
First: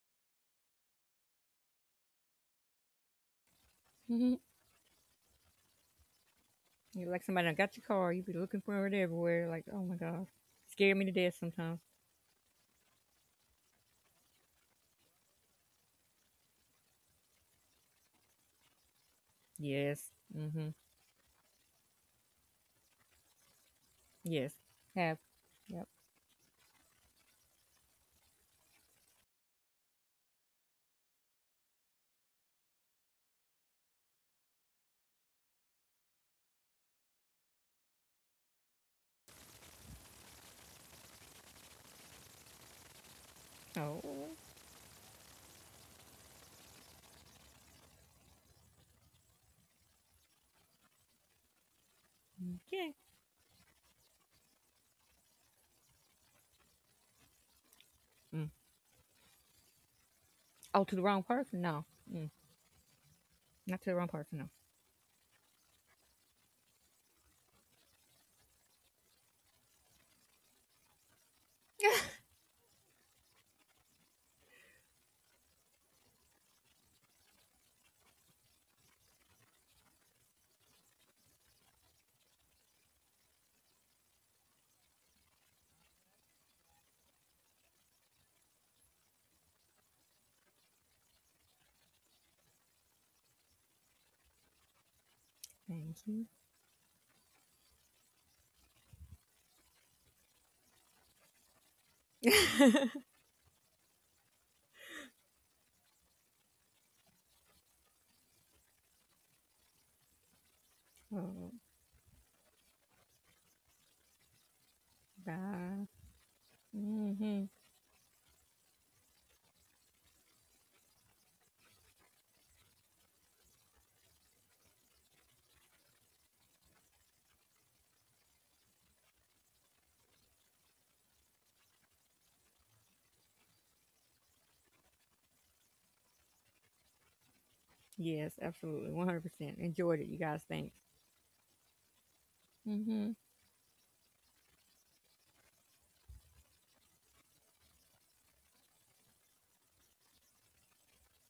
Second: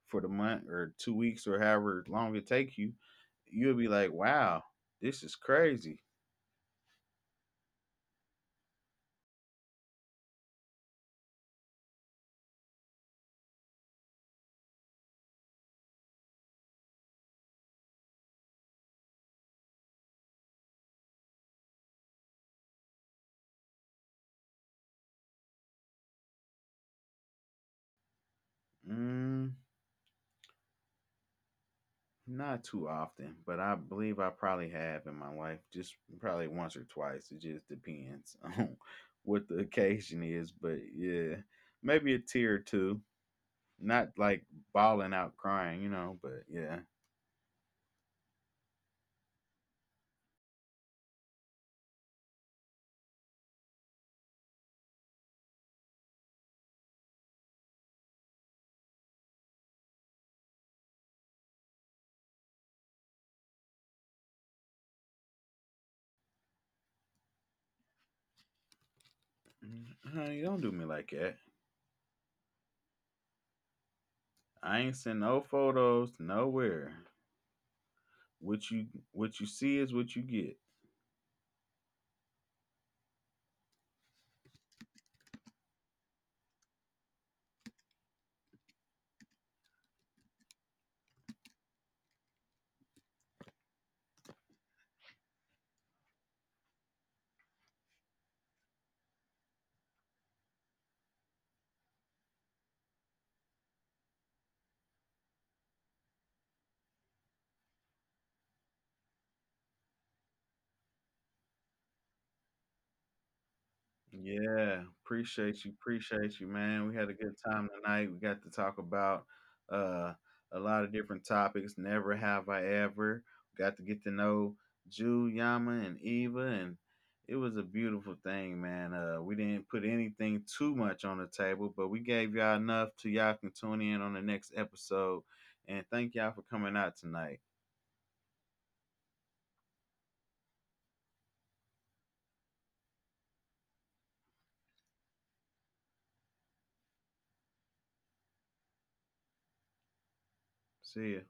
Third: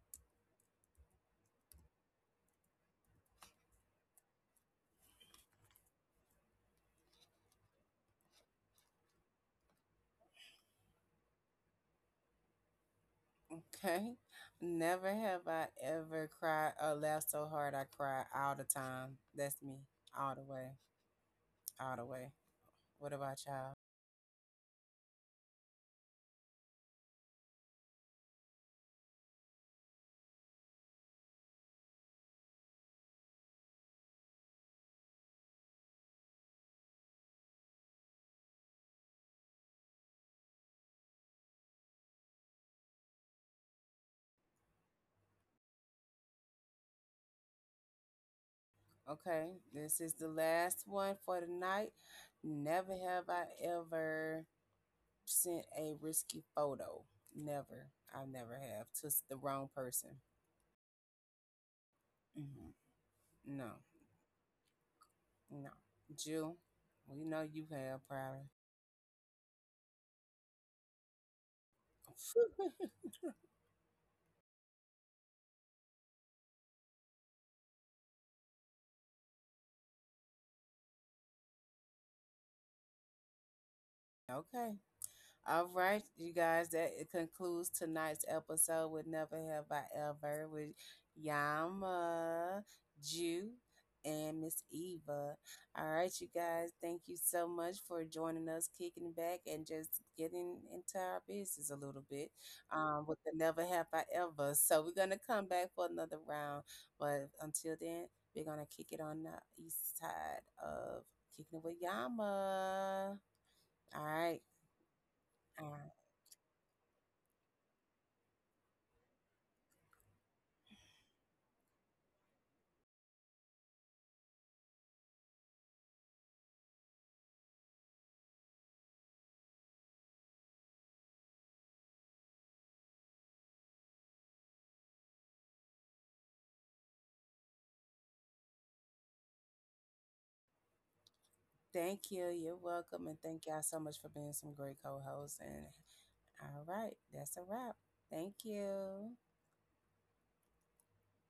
Speaker 3: for the month or two weeks or however long it take you, you will be like,
Speaker 2: *laughs* You
Speaker 3: wow, this is crazy.
Speaker 2: are like somebody done got your car. You be looking for it everywhere. Like, oh my gosh. Scare me to death sometimes.
Speaker 1: Okay. Never have I ever cried or laughed so hard I cried all the time. That's me.
Speaker 2: Yes.
Speaker 1: All the
Speaker 2: Mm-hmm.
Speaker 1: way. All the way. What about y'all?
Speaker 2: Yes. Have. Yep.
Speaker 3: Mm, not too often, but I believe I probably have in my life, just probably once or twice. It just depends on *laughs* what the occasion is, but yeah, maybe a tear or two. Not
Speaker 2: Oh.
Speaker 3: like bawling out crying, you know, but yeah.
Speaker 1: Okay. This is the last one for the night. Never
Speaker 2: Okay.
Speaker 1: have I ever sent a risky photo. Never. I
Speaker 2: Mm.
Speaker 1: never have. To the wrong person.
Speaker 2: Oh, to the wrong person? No. Mm.
Speaker 1: Hmm. No.
Speaker 2: Not to the wrong person,
Speaker 1: No. Jill, we know you have probably.
Speaker 3: Mm, honey, don't do me like that.
Speaker 2: no.
Speaker 1: *laughs*
Speaker 3: I ain't send no photos nowhere. What you what you see is what you get.
Speaker 1: Okay. All right, you guys, that it concludes tonight's episode with Never Have I Ever with Yama, Jew, and Miss Eva.
Speaker 2: *laughs*
Speaker 1: All
Speaker 2: Thank
Speaker 1: right,
Speaker 2: you.
Speaker 1: you guys, thank you so much for joining us, kicking back, and just getting into our business a little bit
Speaker 2: *laughs*
Speaker 1: with the Never Have I Ever. So we're going to come back for another round, but until then, we're going to kick it on the east side of
Speaker 2: Oh,
Speaker 1: Kicking It With Yama. All right.
Speaker 3: Yeah,
Speaker 1: All
Speaker 2: bye.
Speaker 1: right.
Speaker 3: appreciate you, man. We had a good
Speaker 2: Hmm.
Speaker 3: time tonight. We got to talk about uh a lot of different topics. Never have I ever got to get to know Jew, Yama, and Eva, and it was a beautiful thing, man. We didn't put anything too much on the table, but we gave y'all enough to y'all can tune in on the next episode. And thank y'all for coming out tonight.
Speaker 2: Yes, absolutely. 100%. Enjoyed it, you guys. Thanks.
Speaker 1: Thank you. You're
Speaker 2: Mm.
Speaker 1: welcome.
Speaker 2: Hmm.
Speaker 1: And thank y'all so much for being some great co hosts. And all right, that's a wrap. Thank you.
Speaker 3: See ya.